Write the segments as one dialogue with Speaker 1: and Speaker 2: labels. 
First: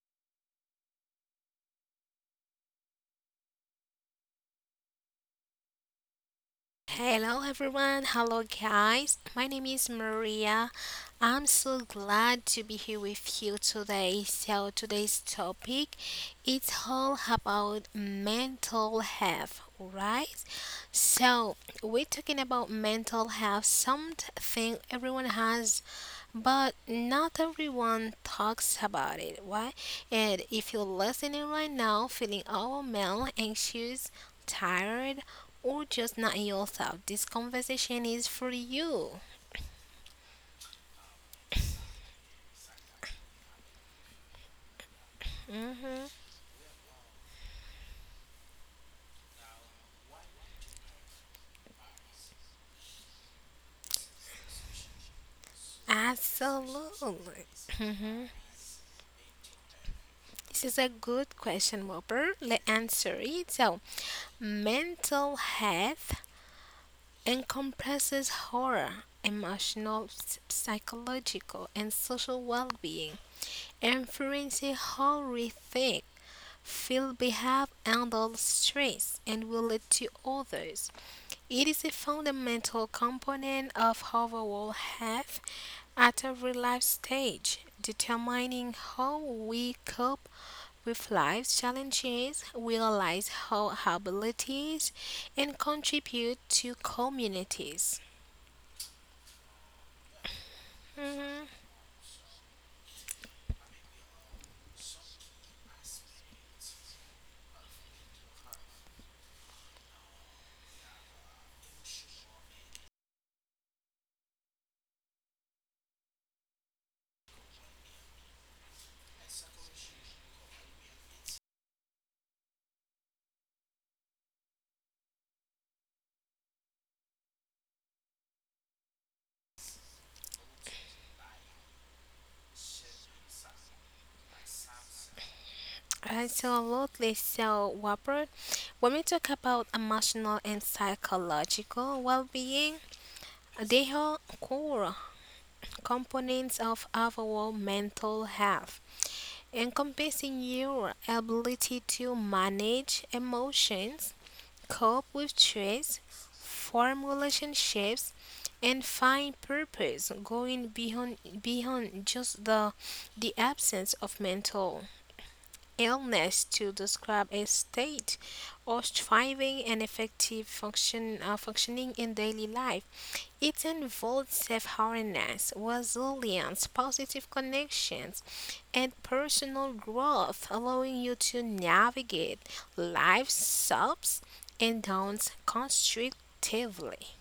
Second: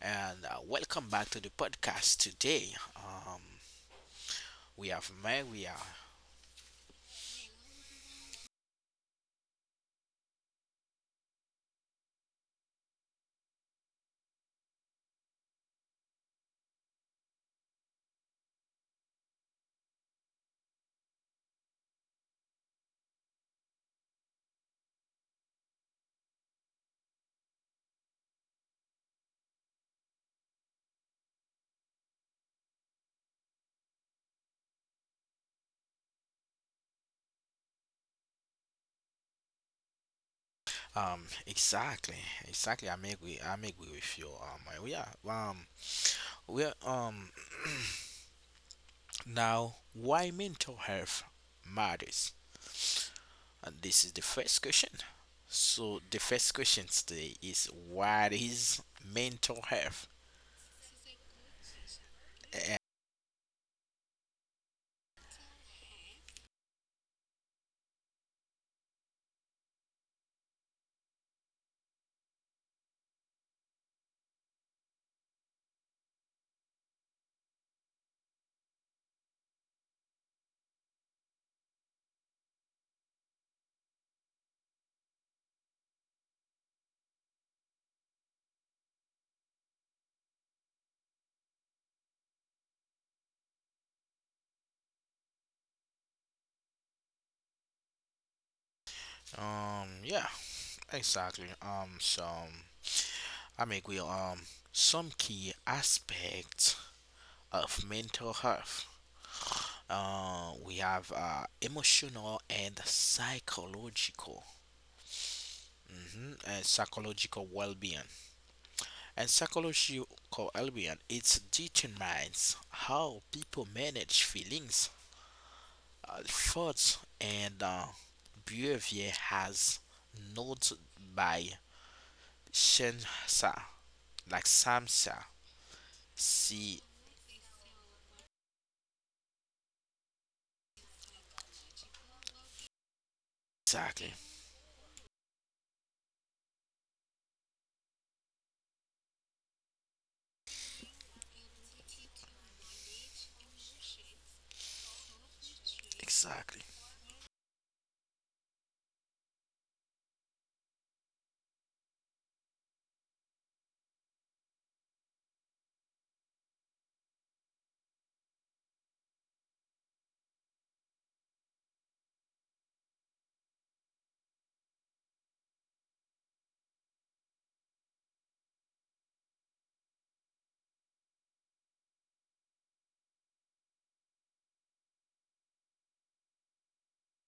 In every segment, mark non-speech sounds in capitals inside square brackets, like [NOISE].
Speaker 1: and welcome back to the podcast today. We have Meg. We are
Speaker 2: Hello everyone, hello guys. My name is Maria. I'm so glad to be here with you today. So today's topic it's all about mental health, right? So we're talking about mental health, something everyone has but not everyone talks about it, why? And if you're listening right now feeling overwhelmed, anxious, tired or just not yourself, this conversation is for you.
Speaker 1: um exactly, exactly. I make we with you. We are
Speaker 2: hmm
Speaker 1: we are [CLEARS THROAT] now why mental health matters, and this is the first question. So the first question today
Speaker 2: Absolutely.
Speaker 1: is, what
Speaker 2: hmm
Speaker 1: is mental health?
Speaker 2: This is a good question, Whopper. Let's answer it. So, mental health encompasses horror, emotional, psychological, and social well being, influencing how we think, feel, behave, handle stress, and relate to others. It is a fundamental component of overall health at every life stage, determining how we cope with life's challenges, realize our abilities, and contribute to communities.
Speaker 1: Yeah, exactly.
Speaker 2: Mhm.
Speaker 1: I mean, we some key aspects of mental health. We have emotional and psychological. And psychological well-being and psychological well-being, it determines how people manage feelings thoughts and behavior has noted by Shensa like Samsa see
Speaker 2: Absolutely. So, Whopper, when we talk about emotional and psychological well being, they
Speaker 1: exactly
Speaker 2: are core components of overall mental health, encompassing your ability to manage emotions, cope with stress,
Speaker 1: exactly
Speaker 2: form relationships, and find purpose, going beyond just the absence of mental illness to describe a state of striving and effective functioning in daily life. It involved self awareness, resilience, positive connections, and personal growth, allowing you to navigate life's ups and downs constructively.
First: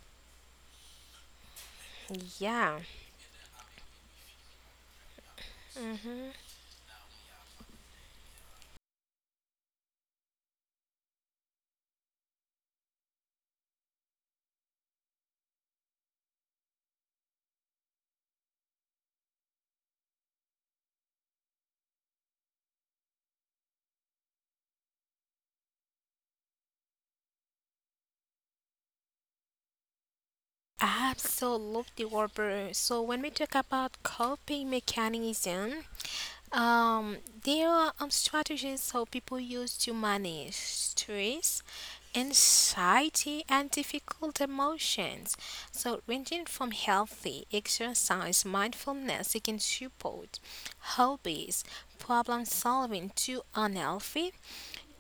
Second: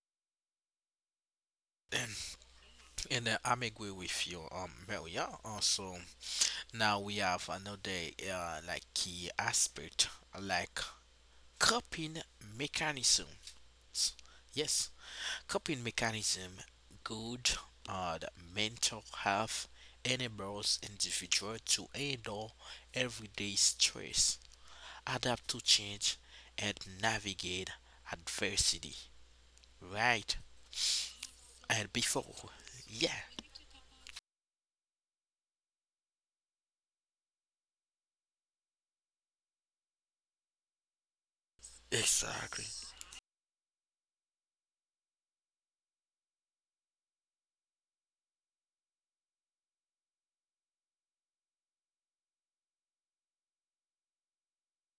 Speaker 1: and
Speaker 2: Yeah,
Speaker 1: And I'm agree with you, Maria. Also, now we have another like key aspect, like coping mechanisms. Yes, coping mechanism, good, the mental health enables individual to handle everyday stress, adapt to change, and navigate adversity. Right, and
Speaker 2: absolutely,
Speaker 1: before,
Speaker 2: Warper. So,
Speaker 1: yeah,
Speaker 2: when we talk about coping mechanism, Um, there are strategies how people use to manage stress,
Speaker 1: exactly.
Speaker 2: anxiety, and difficult emotions. So, ranging from healthy exercise, mindfulness, it can support hobbies, problem solving to unhealthy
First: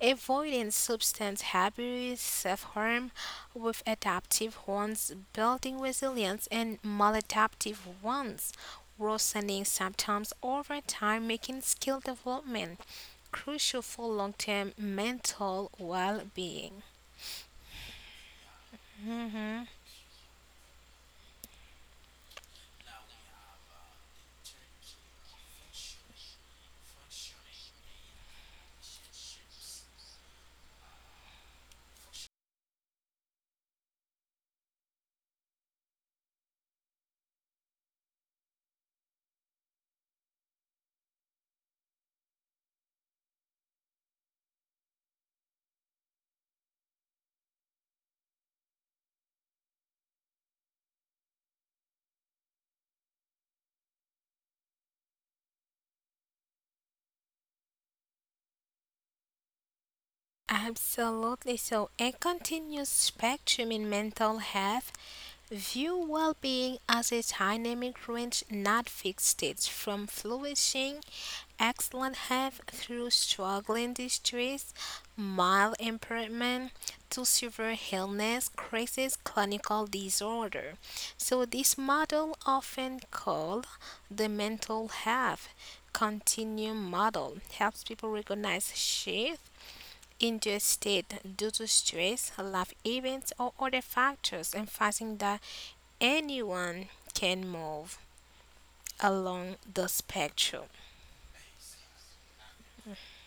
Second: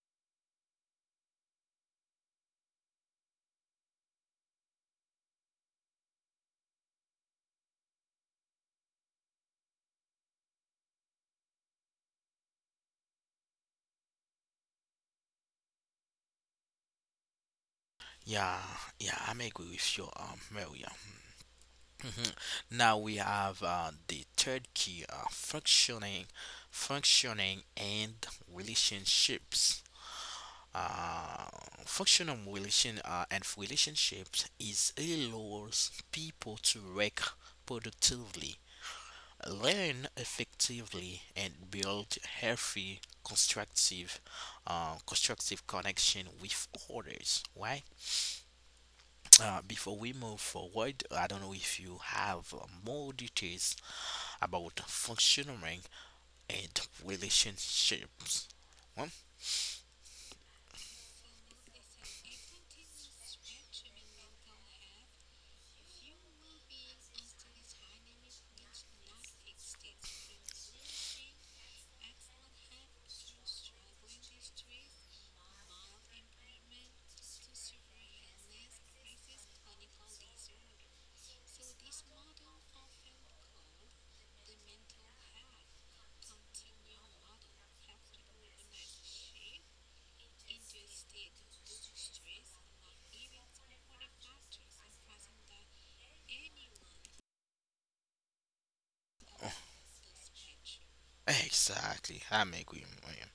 Speaker 2: avoiding substance abuse, self harm with adaptive ones, building resilience, and maladaptive ones, worsening symptoms over time, making skill development crucial for long term mental well being.
Speaker 1: Yeah, yeah, I'm
Speaker 2: hmm
Speaker 1: agree with you, Maria. Mhm. Now we have the third key, functioning, functioning and relationships. Uh, functional relation and relationships is allows people to work productively, learn effectively, and build healthy, constructive, constructive connection with others. Why? Before we move forward, I don't know if you have more details about functioning and relationships. Hmm?
Speaker 2: Absolutely. So, a continuous spectrum in mental health view well-being as a dynamic range, not fixed states, from flourishing, excellent health through struggling distress, mild impairment to severe illness, crisis, clinical disorder. So, this model, often called the mental health continuum model, helps people recognize shift into a state due to stress, life events, or other factors, emphasizing that anyone can move along the spectrum.
Speaker 1: Exactly, I'm agree. William.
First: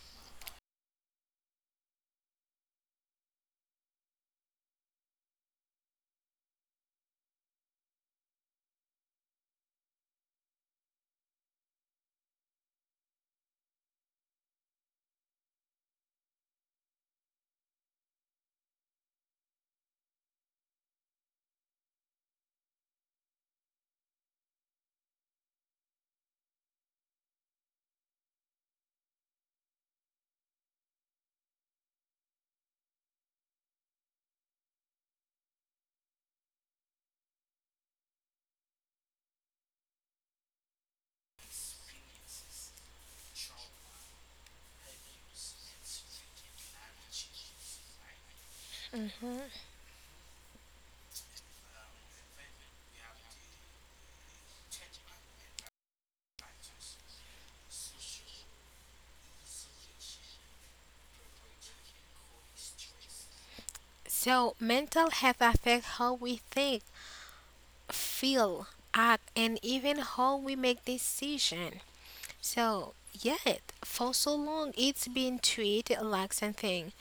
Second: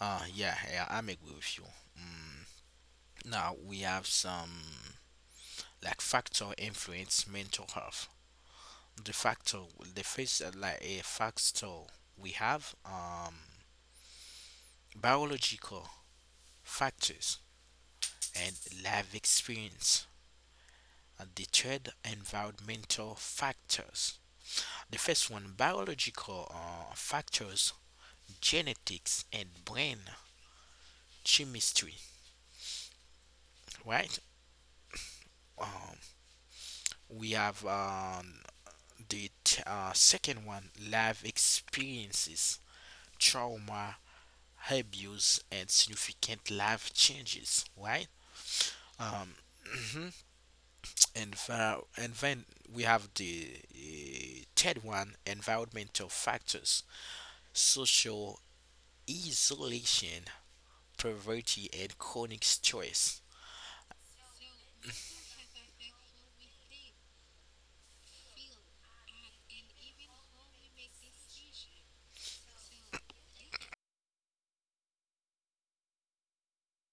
Speaker 1: Yeah, yeah, I'm agree with you. Mm. Now we have some like factor influence mental health. The factor, the first like a factor we have biological factors and life experience. The third, environmental factors. The first one, biological factors, genetics and brain chemistry, right? Um, we have the second one, life experiences, trauma, abuse, and significant life changes, right?
Speaker 2: Mhm.
Speaker 1: Um, and then we have the third one, environmental factors, social isolation, poverty and chronic stress.
Speaker 2: So, mental health affects how we think, feel, act, and even how we make decisions. So, yet, for so long, it's been treated like something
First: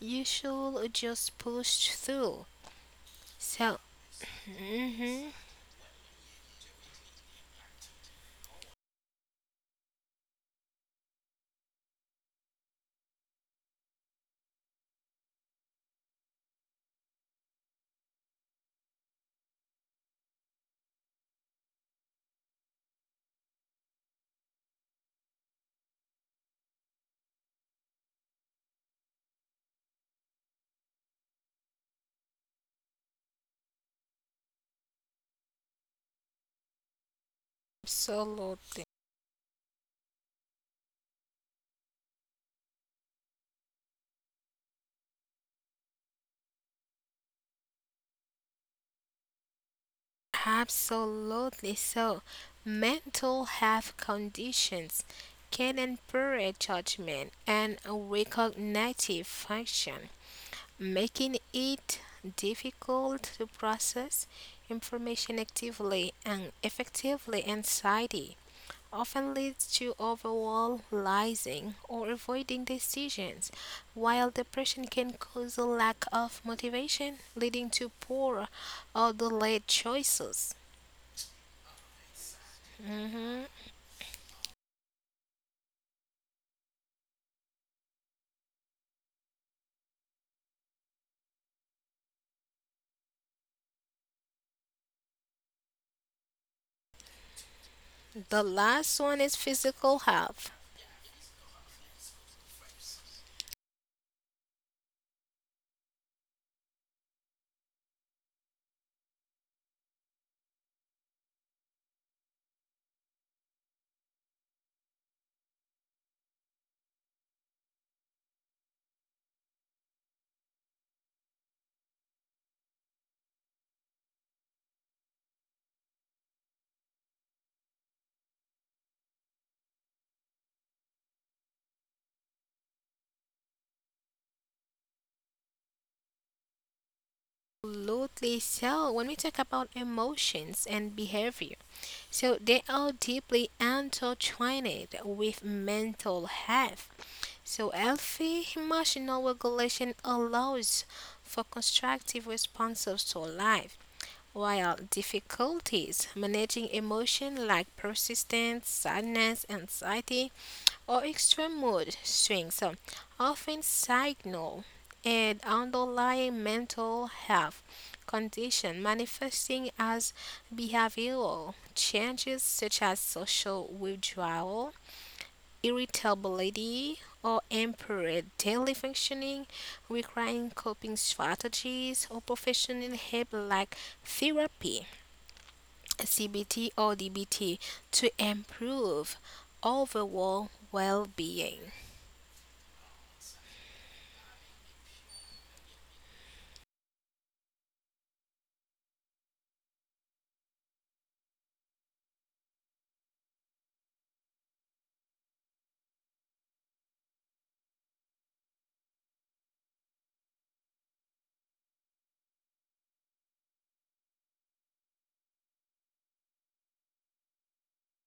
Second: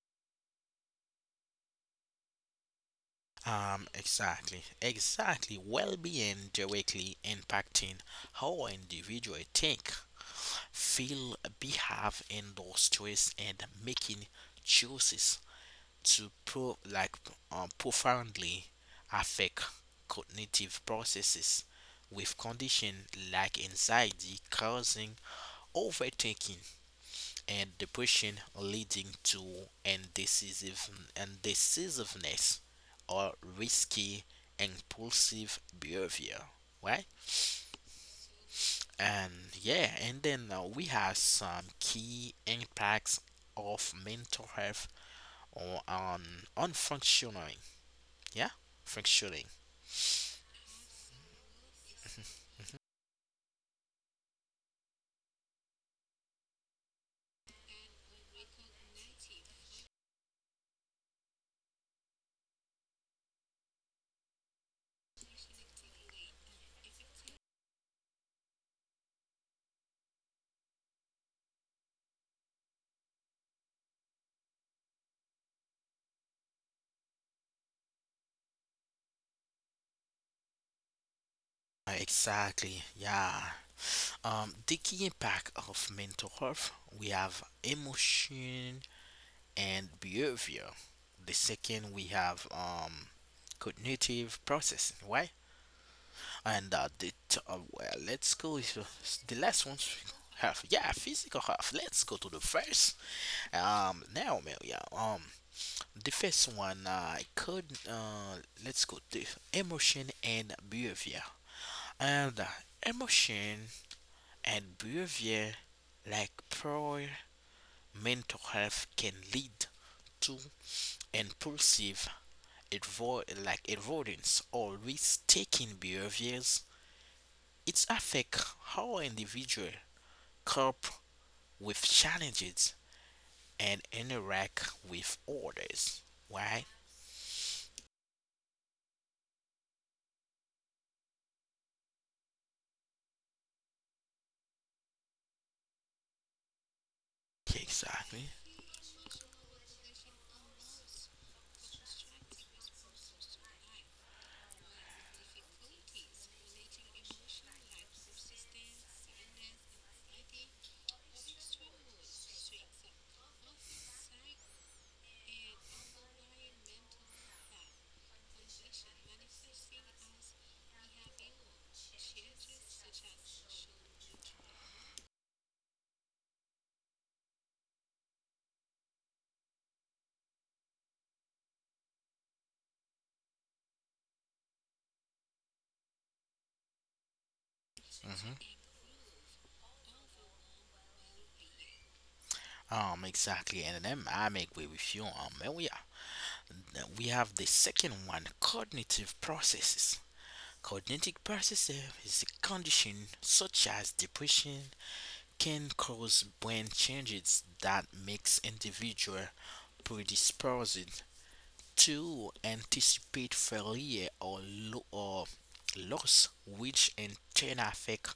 Speaker 2: you should just push through. So,
Speaker 1: Exactly,
Speaker 2: mhm,
Speaker 1: exactly. Well being directly impacting how an individual think, feel, behave in those stress and making choices to pro like profoundly affect cognitive processes with condition like anxiety causing overthinking and depression, leading to indecisive, indecisiveness or risky, impulsive behavior, right?
Speaker 2: absolutely.
Speaker 1: And yeah, and then we have some key impacts of mental health or on functioning, yeah, functioning.
Speaker 2: Absolutely. So, mental health conditions can impair judgment and cognitive function, making it difficult to process information actively and effectively. Anxiety often leads to overanalyzing or avoiding decisions, while depression can cause a lack of motivation, leading to poor or delayed choices.
Speaker 1: Exactly, yeah.
Speaker 2: hmm
Speaker 1: The key impact of mental health, we have emotion, and behavior. The second we have cognitive processing, right? And the t- well, let's
Speaker 2: The
Speaker 1: go with
Speaker 2: last one
Speaker 1: the
Speaker 2: is
Speaker 1: last one.
Speaker 2: physical health.
Speaker 1: Health, [LAUGHS] yeah, physical health. Let's go to the first. Now, Melia. The first one I could let's go to emotion and behavior. And emotion and behavior, like power mental health can lead to impulsive avoidance or risk-taking behaviors. It affects how individuals cope with challenges and interact with others. Why?
Speaker 2: Absolutely. So, when we talk about emotions and behavior, so they are deeply intertwined with mental health. So,
Speaker 1: Exactly.
Speaker 2: healthy emotional regulation allows for constructive responses to life, while difficulties managing emotion like persistence, sadness, anxiety, or extreme mood swings, often signal an underlying mental health condition manifesting as behavioral changes such as social withdrawal, irritability, or impaired daily functioning, requiring coping strategies or professional help like therapy, CBT, or DBT to improve overall well being.
Speaker 1: Exactly, and then I make way with you. And we are, we have the second one, cognitive processes. Cognitive processes is a condition such as depression, can cause brain changes that makes individual predisposed to anticipate failure or, or loss, which in turn affect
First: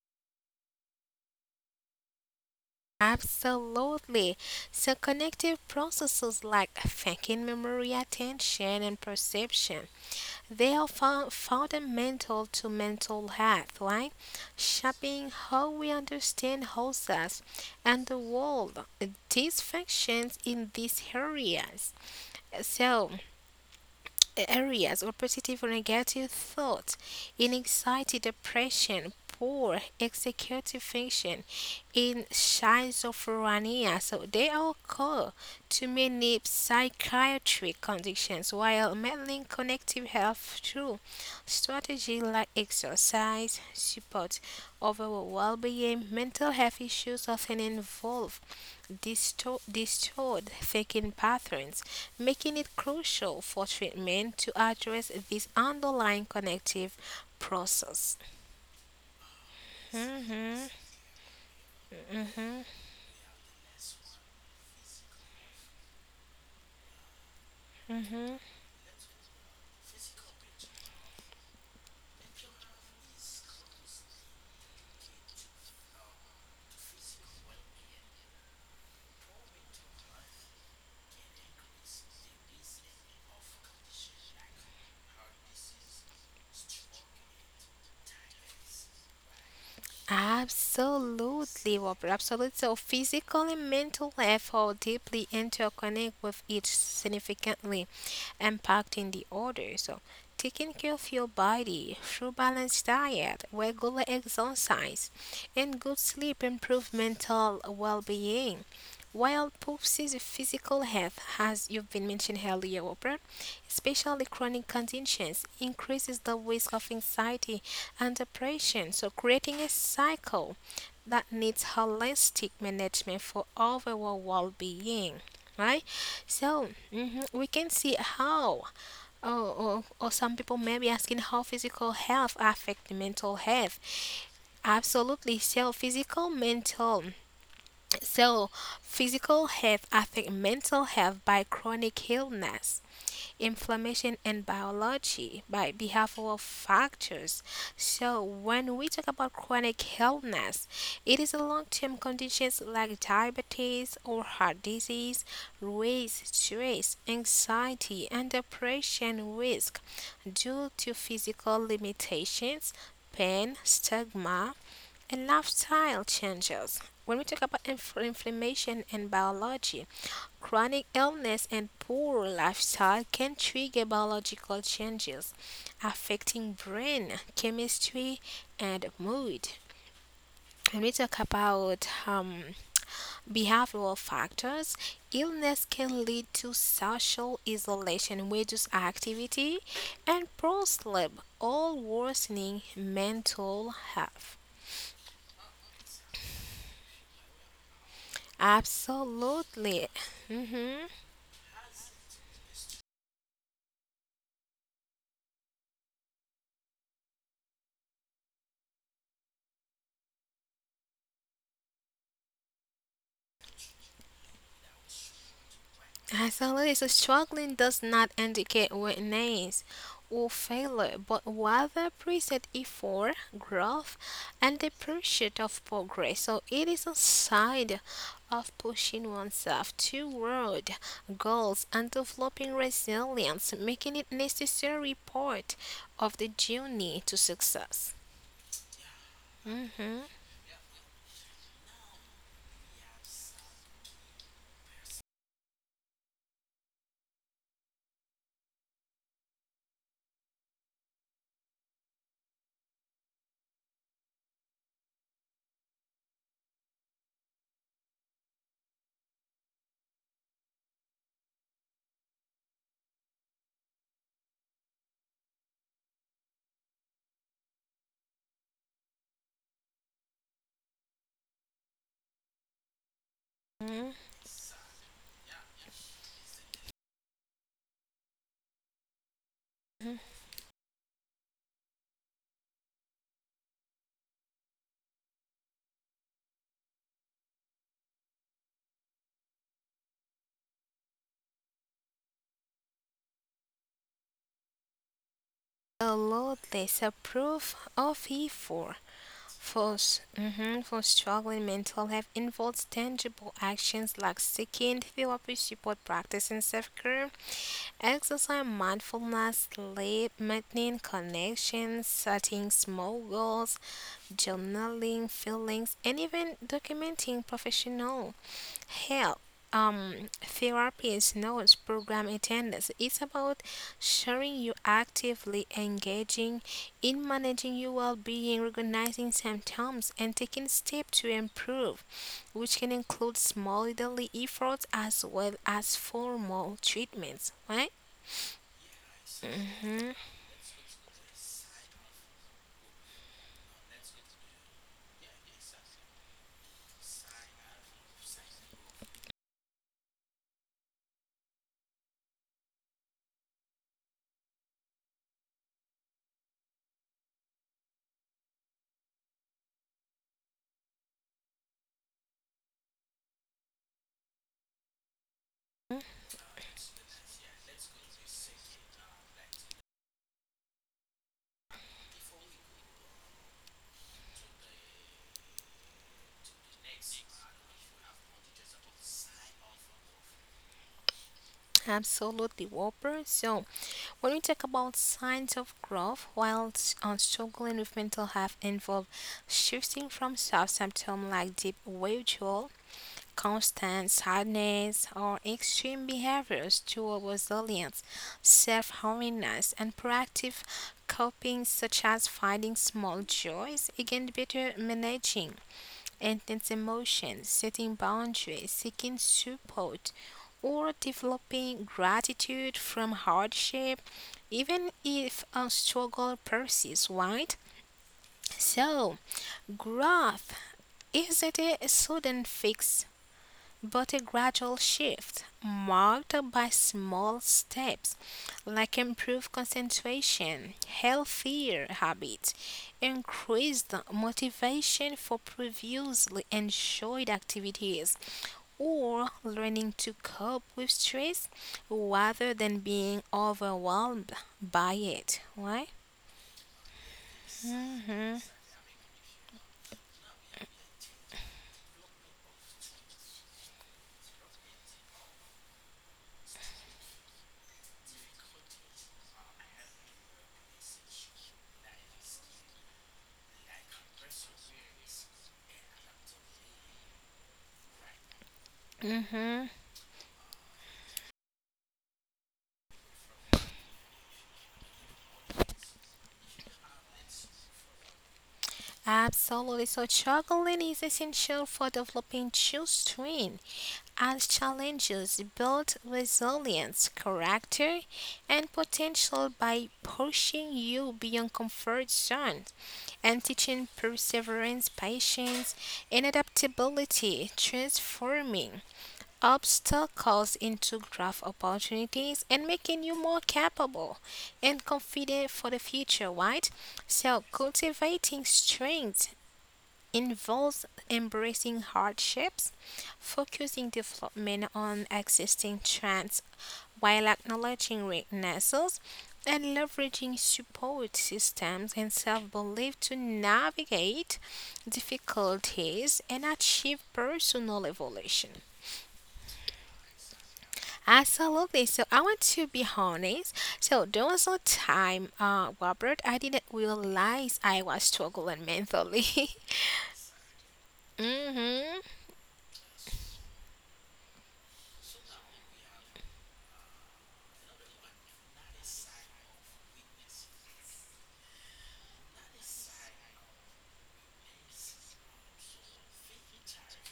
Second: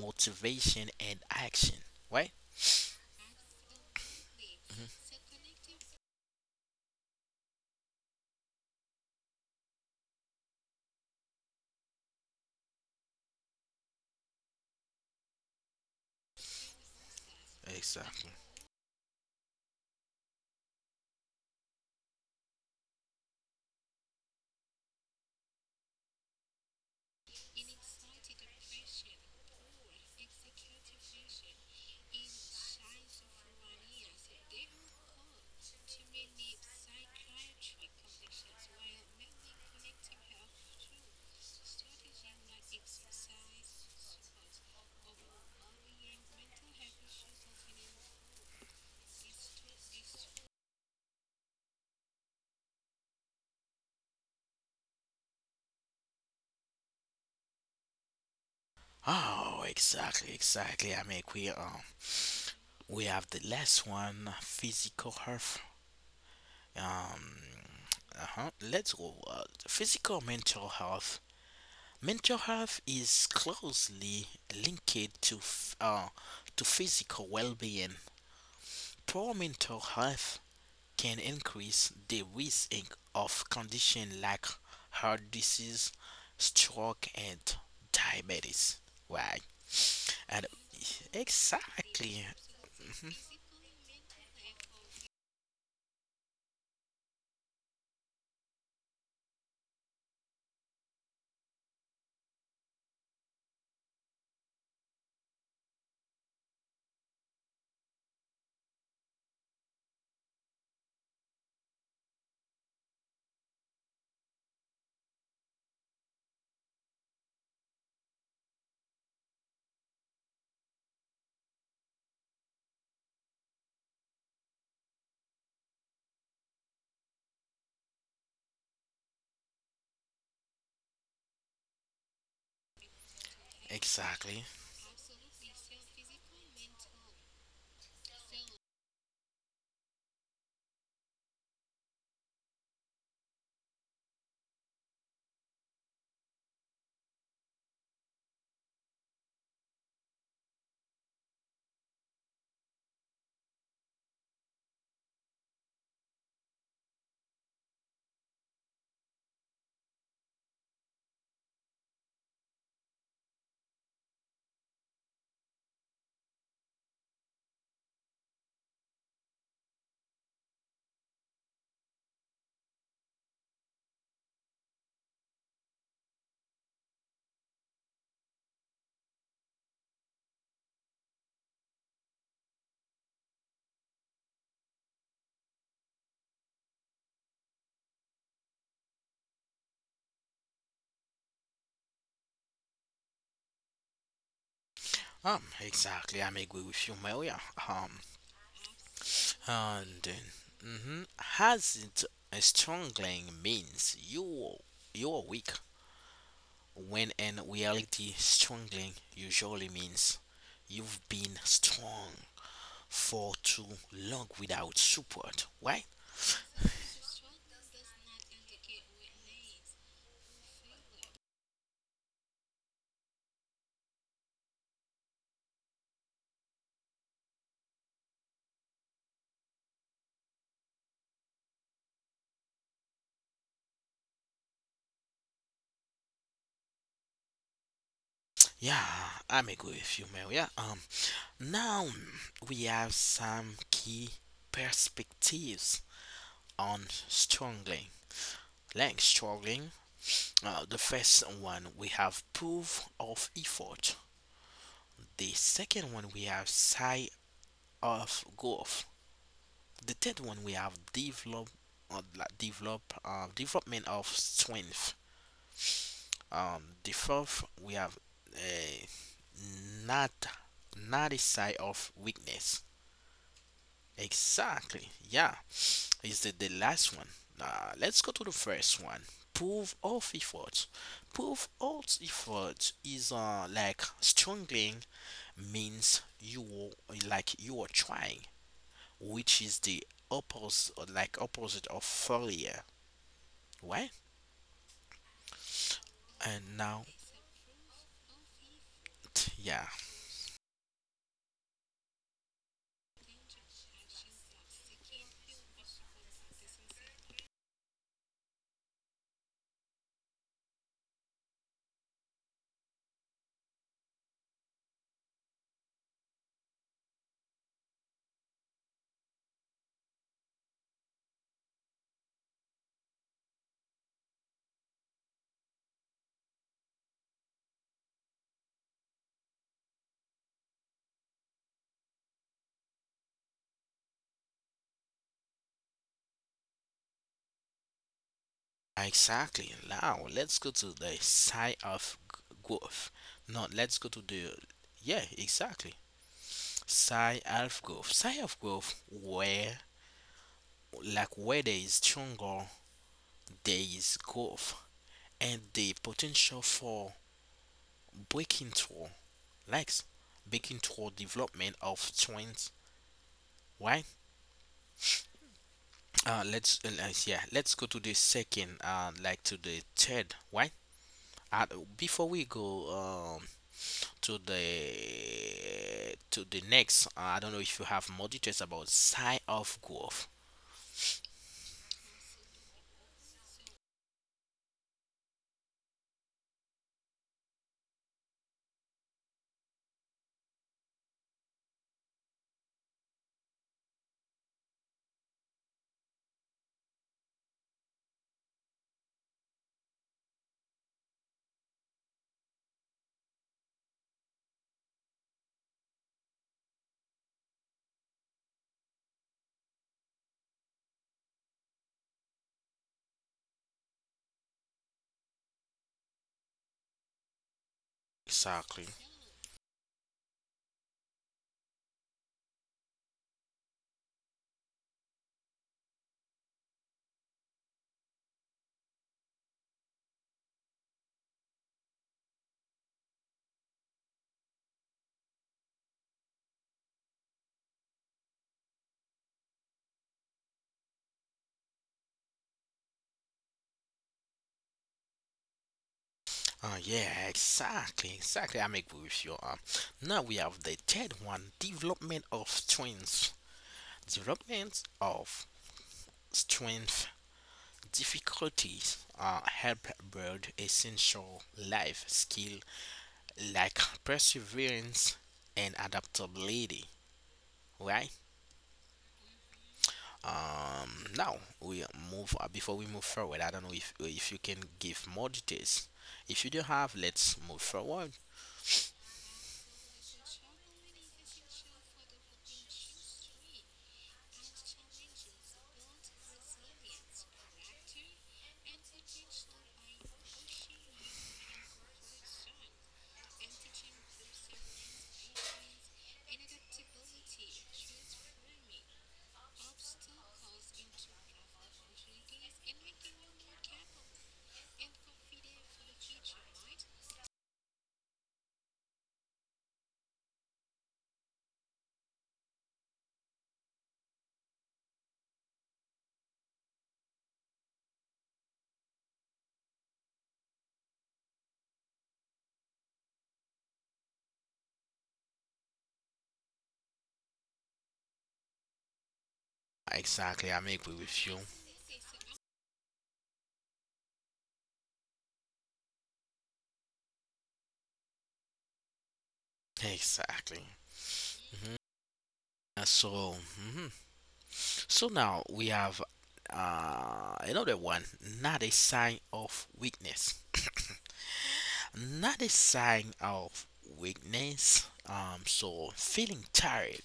Speaker 1: motivation and action. Right?
Speaker 2: Absolutely. So, cognitive processes like thinking, memory, attention, and perception, they are fundamental to mental health, right? Shaping how we understand ourselves and the
Speaker 1: Exactly.
Speaker 2: world. These functions in these areas. So, areas or positive or negative thoughts in anxiety, depression, poor executive function, in schizophrenia. So they all call to many psychiatric conditions while meddling connective health through strategies like exercise, support, overall well-being, mental health issues often involve distorted thinking patterns making it crucial for treatment to address this underlying connective process.
Speaker 1: Oh, exactly,
Speaker 2: Mm-hmm.
Speaker 1: exactly. I mean, we we have the last one, physical health. Um, uh-huh. Let's go. Physical mental health Mental health is closely linked to physical well-being. Poor mental health can increase the risk of conditions like heart disease, stroke, and diabetes. Why? And
Speaker 2: Absolutely, Robert.
Speaker 1: exactly,
Speaker 2: Absolutely. So,
Speaker 1: [LAUGHS] mhm,
Speaker 2: physical and mental health are deeply interconnected, with each, significantly impacting the other. So, taking care of your body through balanced diet, regular exercise, and good sleep improve mental well-being. While poses physical health, as you've been mentioned earlier, Robert, especially chronic conditions, increases the risk of anxiety and depression, so creating a cycle that needs holistic management for overall well-being. Right, so mhm, we can see how, oh, or some people may be asking how physical health affect the mental health.
Speaker 1: exactly,
Speaker 2: Absolutely, so physical, mental, so physical health affect mental health by chronic illness inflammation and biology by behavioral factors. So when we talk about chronic illness, it is a long-term conditions like diabetes or heart disease, raise stress, anxiety, and depression risk due to physical limitations, pain, stigma, and lifestyle changes. When we talk about inflammation and biology, chronic illness and poor lifestyle can trigger biological changes affecting brain chemistry and mood. When we talk about behavioral factors, illness can lead to social isolation, reduced activity, and poor sleep, all worsening mental health.
Speaker 1: exactly. I'm agree with you, Maria. Um,
Speaker 2: Absolutely.
Speaker 1: Hounding
Speaker 2: Mhm.
Speaker 1: mhm, has it a strongly means you are weak when in reality strongly usually means you've been strong for too long without support, right?
Speaker 2: Absolutely, so struggling does not indicate weakness or failure, but rather present effort, growth, and the pursuit of progress. So it is a side of pushing oneself toward goals and developing resilience, making it necessary part of the journey to success.
Speaker 1: yeah, I'm agree
Speaker 2: Mhm.
Speaker 1: with you, maria. Now we have some key perspectives on struggling, like struggling. The first one we have proof of effort. The second one we have side of growth. The third one we have develop, development of strength. The fourth we have uh, not not a side of weakness. Exactly. Yeah, is the last one. Let's go to the first one. Proof of effort. Proof of effort is like struggling means you are like you are trying, which is the opposite of failure, right? and
Speaker 2: Absolutely,
Speaker 1: now
Speaker 2: it's a proof of effort.
Speaker 1: t- yeah
Speaker 2: For, mhm, for struggling mental health involves tangible actions like seeking therapy support, practicing self-care, exercise, mindfulness, sleep, maintaining connections, setting small goals, journaling feelings, and even documenting professional help, therapy is not program attendance. It's about sharing you actively engaging in managing your well-being, recognizing symptoms, and taking steps to improve, which can include small daily efforts as well as formal treatments. Right?
Speaker 1: exactly,
Speaker 2: Mhm.
Speaker 1: now let's go to the growth. No let's go to the yeah exactly side of growth, side of growth where like where there is stronger there is growth and the potential for breaking through like breaking through development of trends, why? Let's go to the second, like to the third, right? Uh, before we go to the next, I don't know if you have more details about sign of growth.
Speaker 2: Absolutely, Whopper. So, when we talk about signs of growth while struggling with mental health, involve shifting from soft symptom like deep withdrawal, constant sadness, or extreme behaviors to a resilience, self awareness, and proactive coping, such as finding small joys, again, better managing intense emotions, setting boundaries, seeking support, or developing gratitude from hardship, even if a struggle persists, right?
Speaker 1: Exactly.
Speaker 2: So, growth isn't a sudden fix but a gradual shift marked by small steps like improved concentration, healthier habits, increased motivation for previously enjoyed activities, or learning to cope with stress rather than being overwhelmed by it. Why?
Speaker 1: Yeah, exactly, exactly. I'm agree with you. Now we have the third one, development of strengths. Development of strength difficulties help build essential life skill like perseverance and adaptability, right?
Speaker 2: hmm
Speaker 1: Now we move before we move forward. I don't know if you can give more details. If you do have, let's move forward.
Speaker 2: Absolutely. So, juggling is essential for developing children as challenges build resilience, character, and potential by pushing you beyond comfort zones and teaching perseverance, patience, and adaptability, transforming obstacles into growth opportunities and making you more capable and confident for the future, right? So, cultivating strength involves embracing hardships, focusing development on existing trends while acknowledging weaknesses and leveraging support systems and self belief to navigate difficulties and achieve personal evolution.
Speaker 1: Exactly, I'm agree with you.
Speaker 2: Absolutely. So I want to be honest. So there was a time, Robert, I didn't realize I was struggling mentally. [LAUGHS]
Speaker 1: Exactly. Mhm.
Speaker 2: Mm-hmm.
Speaker 1: Mhm. so now we have another one. Not a sign of weakness. Not a sign of weakness. So feeling tired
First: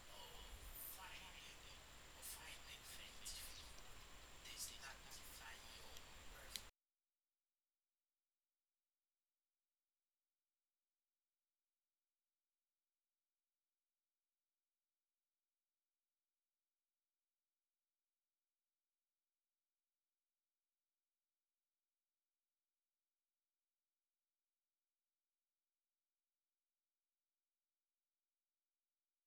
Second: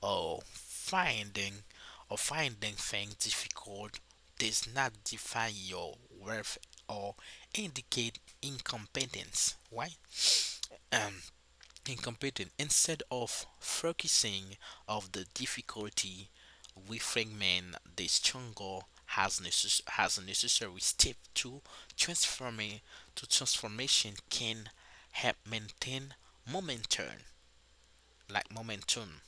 Speaker 1: or finding or finding things difficult does not define your worth or indicate incompetence. Why? Um, incompetent. Instead of focusing of the difficulty, we fragment the stronger has necess- has a necessary step to transforming to transformation can help maintain momentum, like momentum.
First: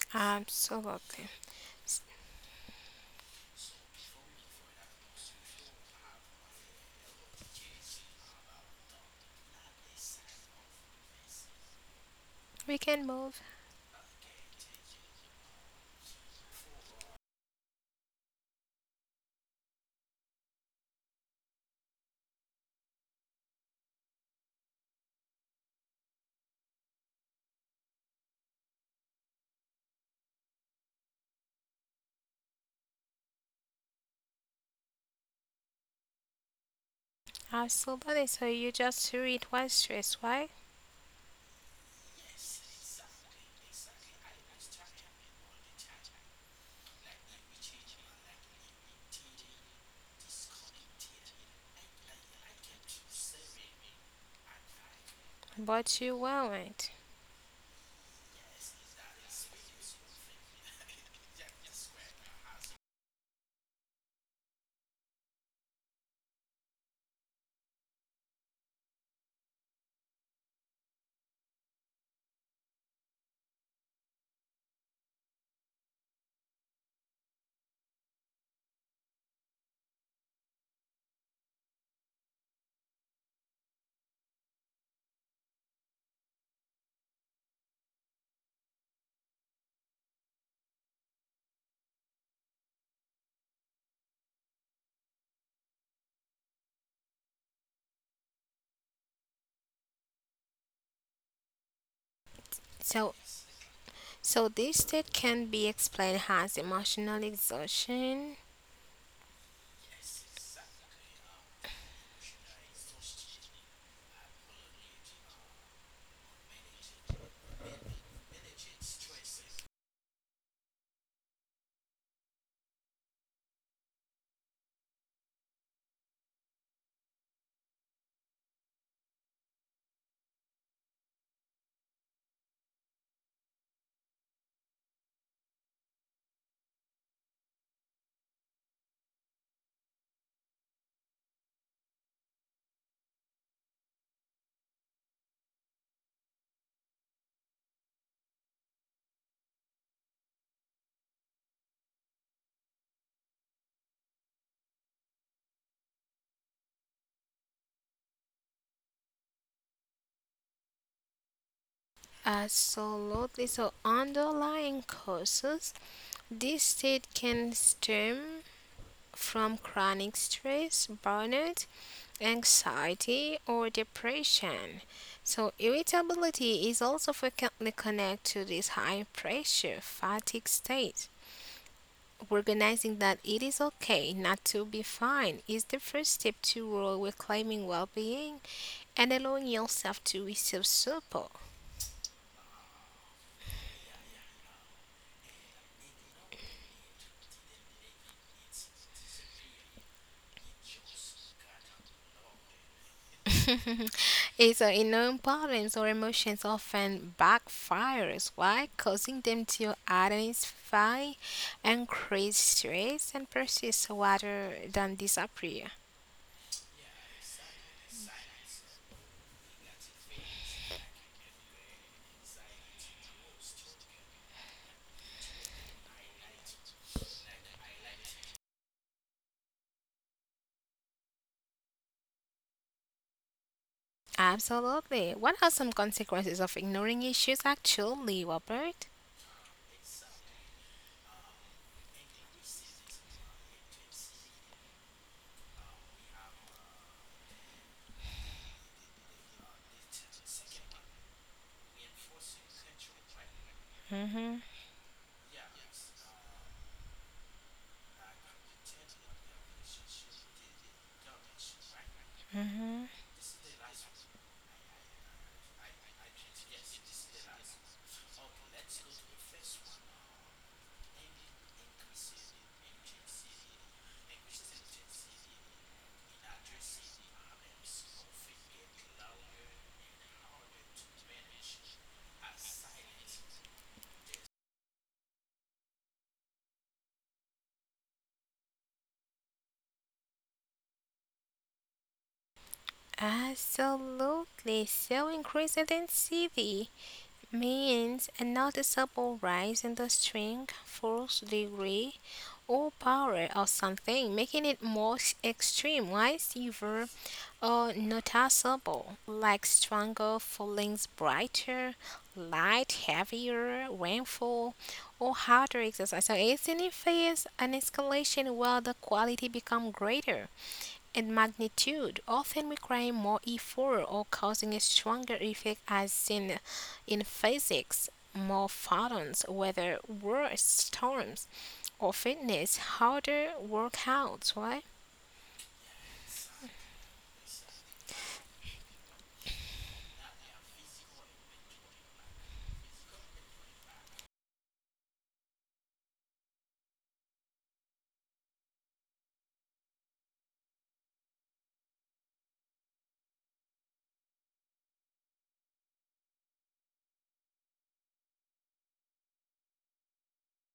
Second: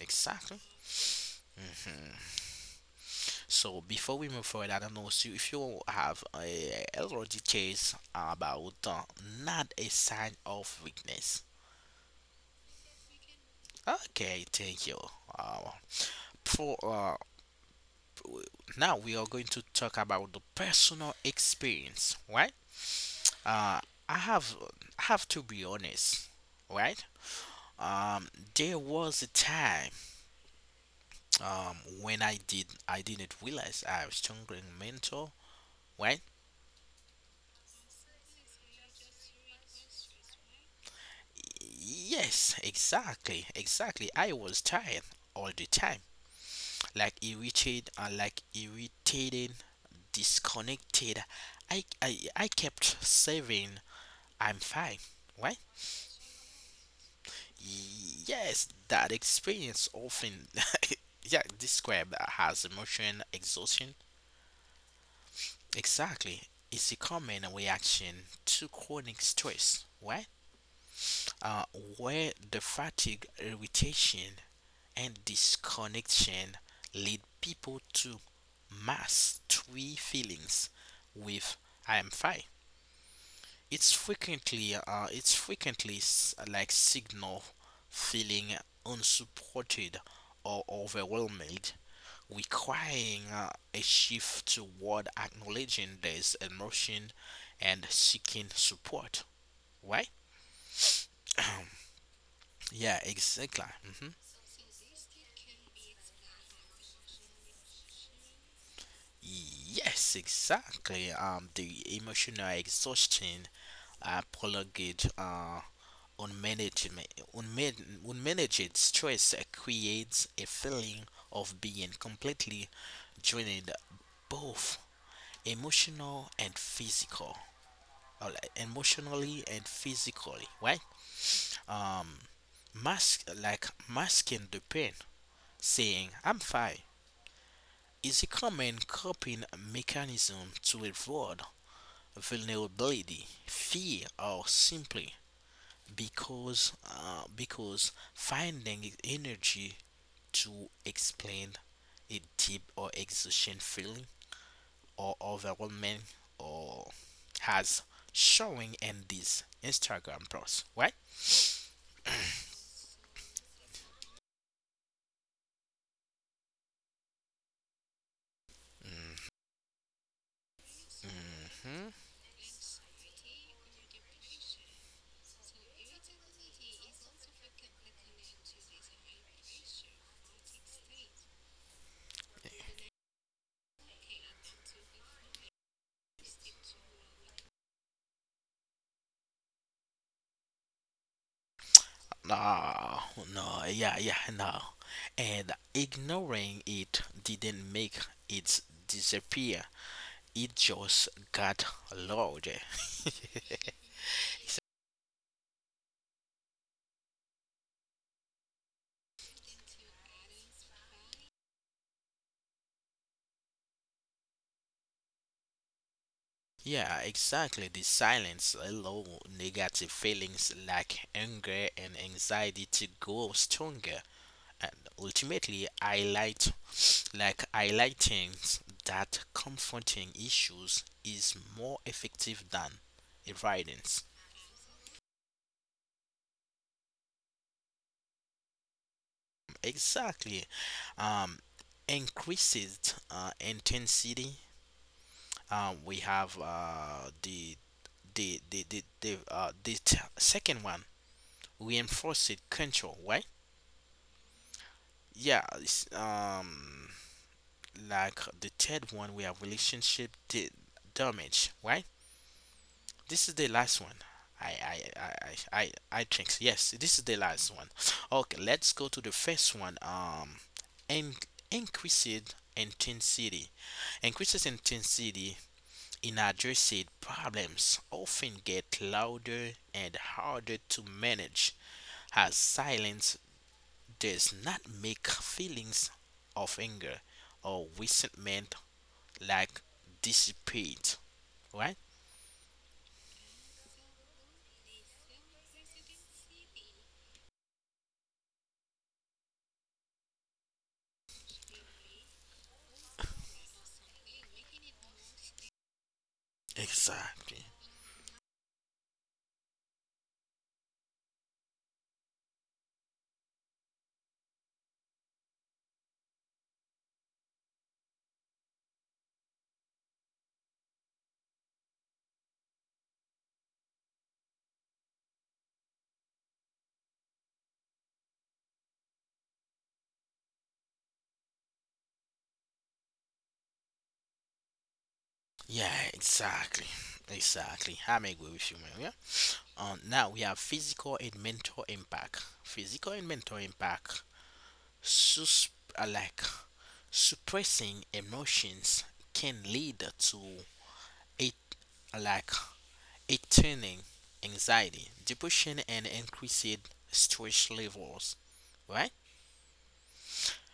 Speaker 1: Exactly.
Speaker 2: Absolutely.
Speaker 1: So before we move forward, I don't know so if you have a, already little about not a sign of weakness.
Speaker 2: We can move.
Speaker 1: Okay, thank you. Uh, for uh, w- now we are going to talk about the personal experience, right? Uh, I have I have to be honest, right? Um, there was a time um when I didn't realize I was struggling mental, right?
Speaker 2: Absolutely. So you just threw it was stress, right?
Speaker 1: Yes, exactly, exactly. I was tired all the time, like irritated and like irritated, disconnected. I kept saying I'm fine, right?
Speaker 2: But you weren't.
Speaker 1: Yes, that experience often, [LAUGHS] yeah, described as emotion exhaustion. Exactly, it's a common reaction to chronic stress, right? uh, where the fatigue, irritation, and disconnection lead people to mask three feelings with I am fine. It's frequently s- like signal feeling unsupported or overwhelmed, requiring a shift toward acknowledging this emotion and seeking support. Right? Yeah,
Speaker 2: So
Speaker 1: exactly. Mhm.
Speaker 2: So this state can be explained as emotional exhaustion.
Speaker 1: Yes, exactly. The emotional exhaustion prolonged unmanaged, unmanaged stress creates a feeling of being completely drained, both emotional and physical, or like emotionally and physically, right? Um, masking the pain, saying "I'm fine" is a common coping mechanism to avoid vulnerability, fear, or simply because finding energy to explain a deep or exhaustion feeling or overwhelming or has showing in this Instagram post, right? [CLEARS THROAT]
Speaker 2: Absolutely. So underlying causes, this state can stem from chronic stress, burnout,
Speaker 1: Mhm.
Speaker 2: anxiety, or depression. So irritability is also frequently connected to this high pressure fatigue state. Recognizing that it is okay not to be fine is the first step toward reclaiming well-being and allowing yourself to receive support.
Speaker 1: [COUGHS] No, no, yeah, yeah, no. And ignoring it didn't make it disappear. It just got louder.
Speaker 2: It's ignoring problems or emotions often backfires. Why? Causing them to identify, increase stress, and persist rather than disappear.
Speaker 1: Yeah, exactly. The silence allow negative feelings like anger and anxiety to grow stronger and ultimately highlight like highlighting that confronting issues is more effective than avoidance.
Speaker 2: Absolutely. What are some consequences of ignoring issues actually, Robert?
Speaker 1: Exactly. Um, increases intensity. We have the t- second one, reinforced control, right?
Speaker 2: Mm-hmm.
Speaker 1: yeah it's, like the third one we have damage, right?
Speaker 2: Mm-hmm.
Speaker 1: this is the last one. I, I, I, I, I I think so. Yes this is the last one. Okay let's go to the first one. In- increased intensity, increases intensity. Unaddressed problems often get louder and harder to manage, as silence does not make feelings of anger or resentment like dissipate, right?
Speaker 2: Absolutely. So increased intensity means a noticeable rise in the strength, force, degree, or power of something, making it more extreme, wide, severe,
Speaker 1: Exactly.
Speaker 2: or noticeable, like stronger feelings, brighter, light, heavier, rainfall, or harder exercise. So it signifies an escalation while the quality become greater and magnitude, often requiring more effort or causing a stronger effect, as seen in physics. More photons, whether worse storms or fitness, harder workouts, right?
Speaker 1: Yeah, exactly. Exactly. I'm agree with you, man. Yeah. Now we have physical and mental impact. Physical and mental impact sus- uh, like suppressing emotions can lead to a like a turning anxiety, depression, and increased stress levels, right?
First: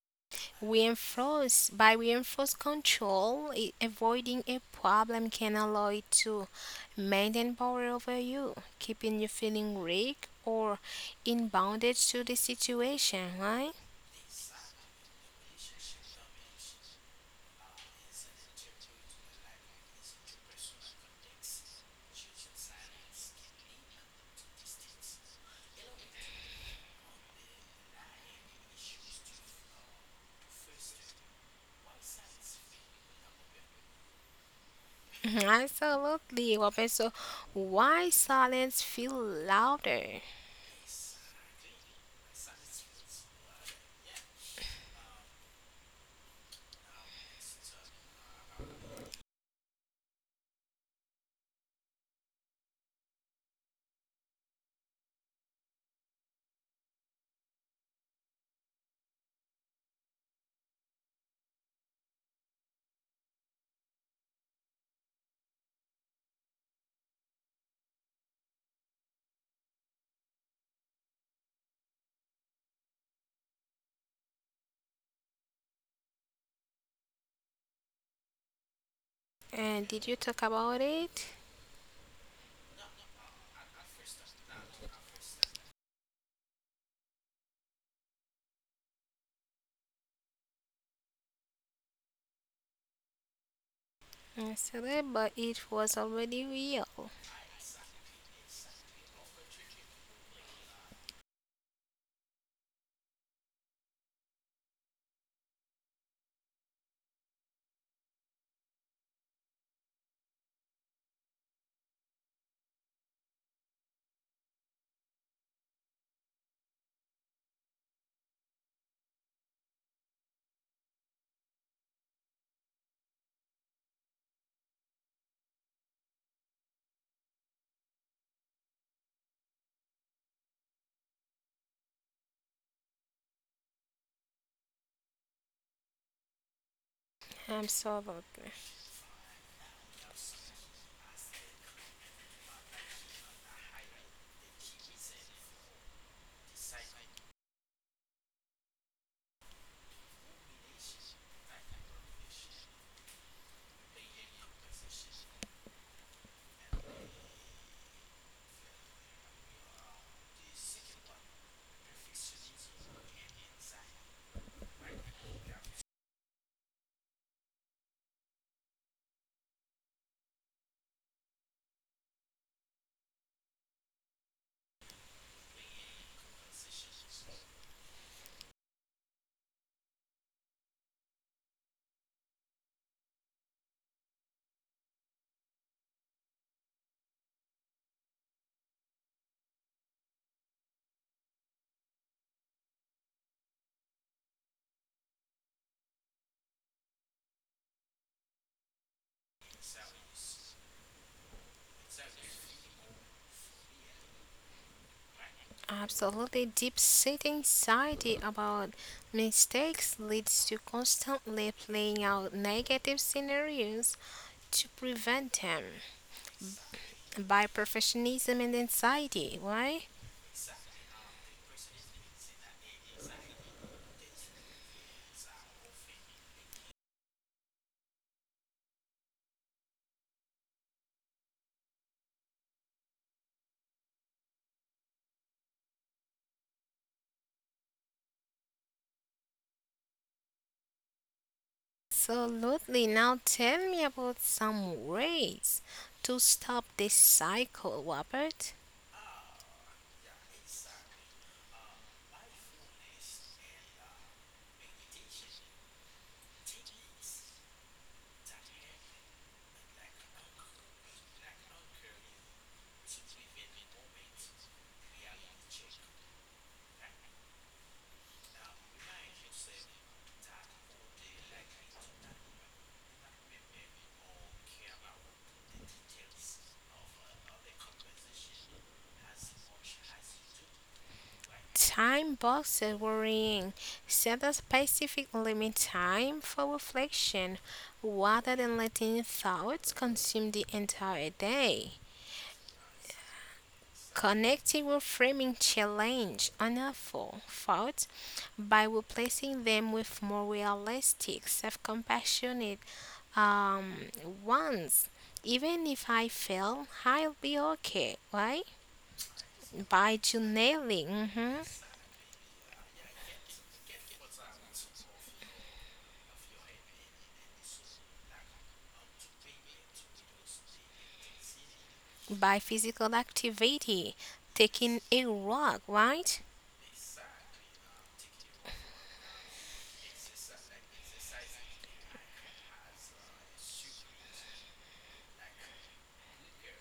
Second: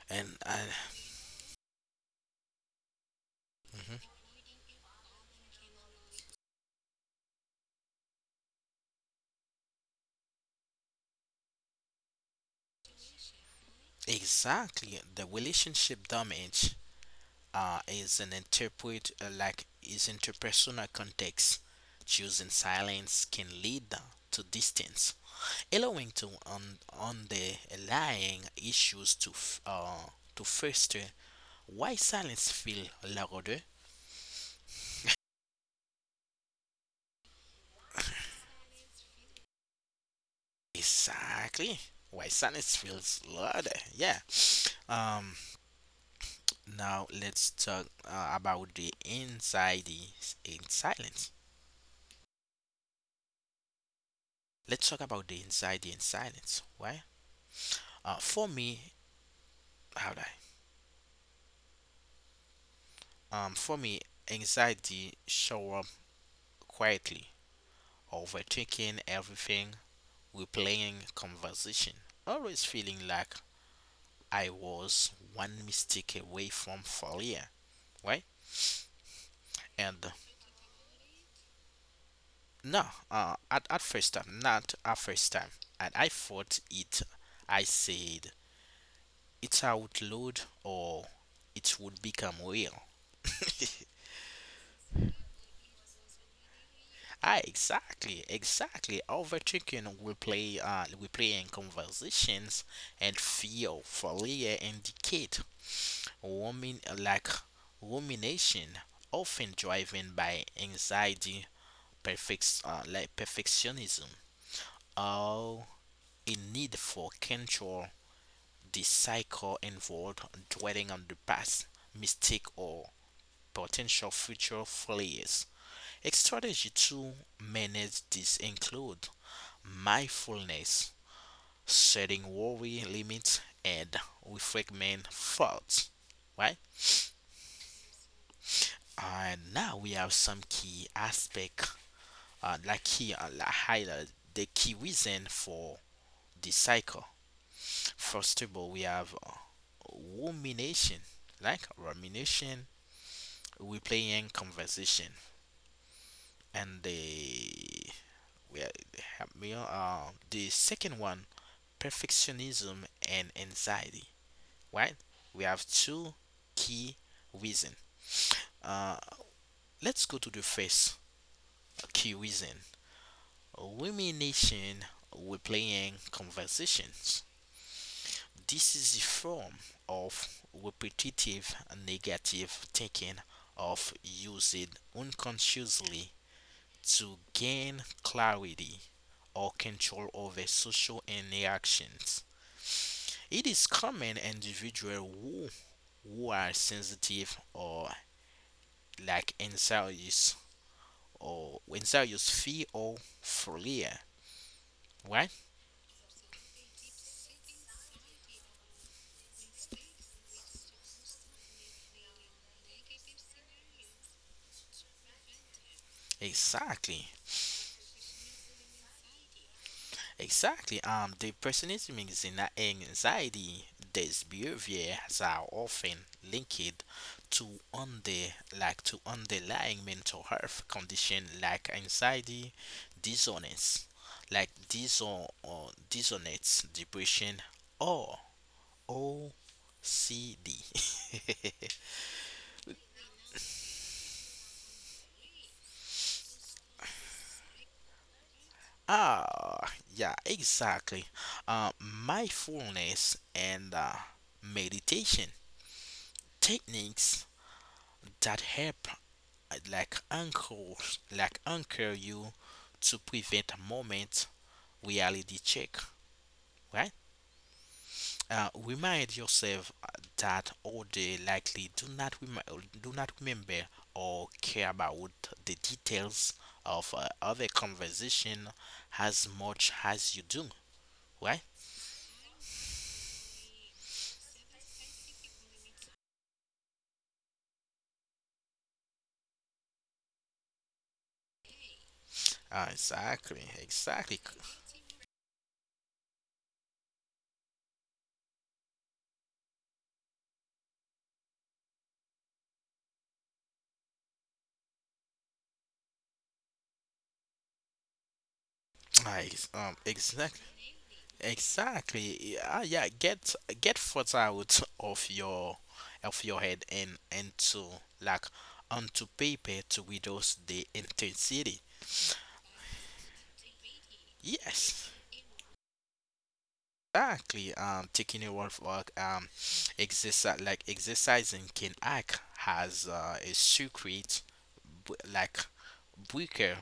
Speaker 1: And
Speaker 2: Reinforce by reinforce control,
Speaker 1: mhm.
Speaker 2: avoiding a problem can allow it to maintain power over you, keeping you feeling weak or in bondage to the situation, right?
Speaker 1: exactly the relationship damage is an interpret like is interpersonal context. Choosing silence can lead to distance, allowing to underlying issues to foster, why silence feel louder.
Speaker 2: Mhm, absolutely, Robin. So, why silence feel louder?
Speaker 1: Exactly. Why silence feels louder. Yeah. Um. Now let's talk about the anxiety in silence. Let's talk about the anxiety in silence. Why? For me, how do I? For me, anxiety show up quietly, overthinking everything, we're playing conversation, always feeling like I was one mistake away from failure, right?
Speaker 2: And
Speaker 1: And
Speaker 2: did you talk about it?
Speaker 1: no, at first time, not at first time. And I thought it, I said, it's outlawed or it would become real. [LAUGHS]
Speaker 2: Absolutely, but it was already real.
Speaker 1: Ah, exactly, exactly. Overthinking will play we play in conversations and fear failure indicate women like rumination, often driven by anxiety, perfectionism, or a need for control. This cycle involved dwelling on the past, mistake, or potential future failures. A strategy to manage this include mindfulness, setting worry limits, and reframing thoughts. Right?
Speaker 2: Absolutely.
Speaker 1: And now we have some key aspect, like key like highlight the key reason for the cycle. First of all, we have rumination, like rumination, replaying conversation, and the we have me the second one, perfectionism and anxiety. Right? We have two key reason. Uh, let's go to the first key reason. Rumination, replaying conversations. This is a form of repetitive negative thinking of using unconsciously to gain clarity or control over social interactions. It is common individuals who are sensitive like anxious or anxious fear or phobia, right?
Speaker 2: Absolutely, deep-seated anxiety about mistakes leads to constantly playing out negative scenarios to prevent them
Speaker 1: Exactly.
Speaker 2: by perfectionism and anxiety. Why?
Speaker 1: Exactly. Depressionism is an anxiety. These behaviors are often linked to under to underlying mental health condition like anxiety, dissonance, like diso or dissonance, depression, or OCD. [LAUGHS]
Speaker 2: Absolutely. Now tell me about some ways to stop this cycle, Robert.
Speaker 1: Yeah, exactly. Mindfulness and meditation techniques that help like anchor, anchor you to prevent moment, reality check, right? Remind yourself that all they likely do not remember or care about the details of other conversation as much as you do, right?
Speaker 2: Time boxes worrying. Set a specific limit time for reflection rather than letting thoughts consume the entire day.
Speaker 1: Exactly, exactly.
Speaker 2: Connecting with framing challenge unhelpful thoughts by replacing them with more realistic, self compassionate um, ones. Even if I fail, I'll be okay, right?
Speaker 1: Nice.
Speaker 2: By
Speaker 1: Exactly.
Speaker 2: journaling, mhm,
Speaker 1: Exactly. Yeah, yeah. Get thoughts out of your head, and to like onto paper to reduce the intensity.
Speaker 2: by physical activity, taking
Speaker 1: Yes.
Speaker 2: a walk, right?
Speaker 1: Exactly. Taking a walk, exercise, like exercising can act as a secret, b- like breaker,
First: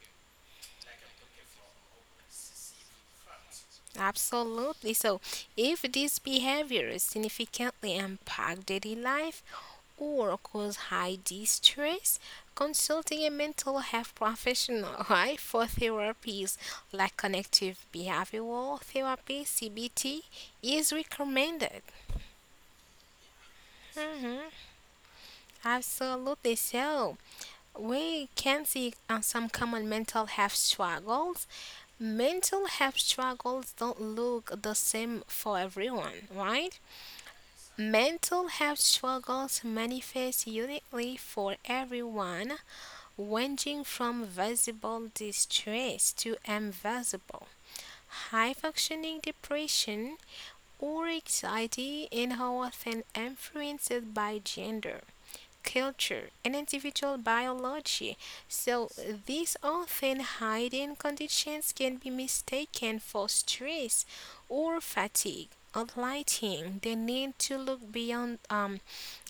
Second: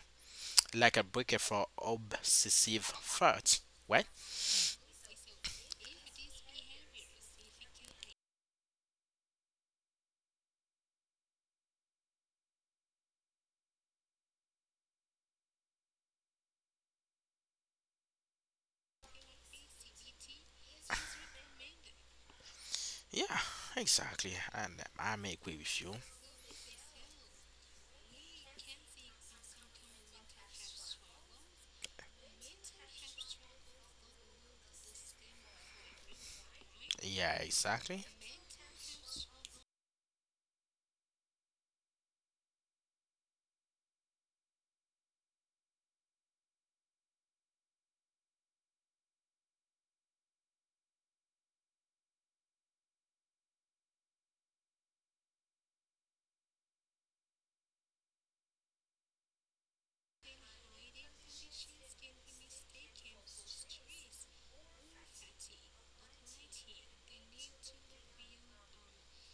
Speaker 1: like a breaker for obsessive thoughts. Right?
Speaker 2: Absolutely. So, if these behaviors significantly impact daily life or cause high distress, consulting a mental health professional, [LAUGHS] right, for therapies like cognitive behavioral therapy (CBT) is recommended.
Speaker 1: Yeah. Exactly.
Speaker 2: Mhm.
Speaker 1: And I am agree with you.
Speaker 2: Absolutely. So, we can see some common mental health struggles. Mental health struggles don't look the same for everyone, right?
Speaker 1: Yeah. Exactly.
Speaker 2: Mental health struggles manifest uniquely for everyone, ranging from visible distress to invisible, high functioning depression or anxiety, and are often influenced by gender, culture, and individual biology. So, these often hidden conditions can be mistaken for stress or fatigue, highlighting the need to look beyond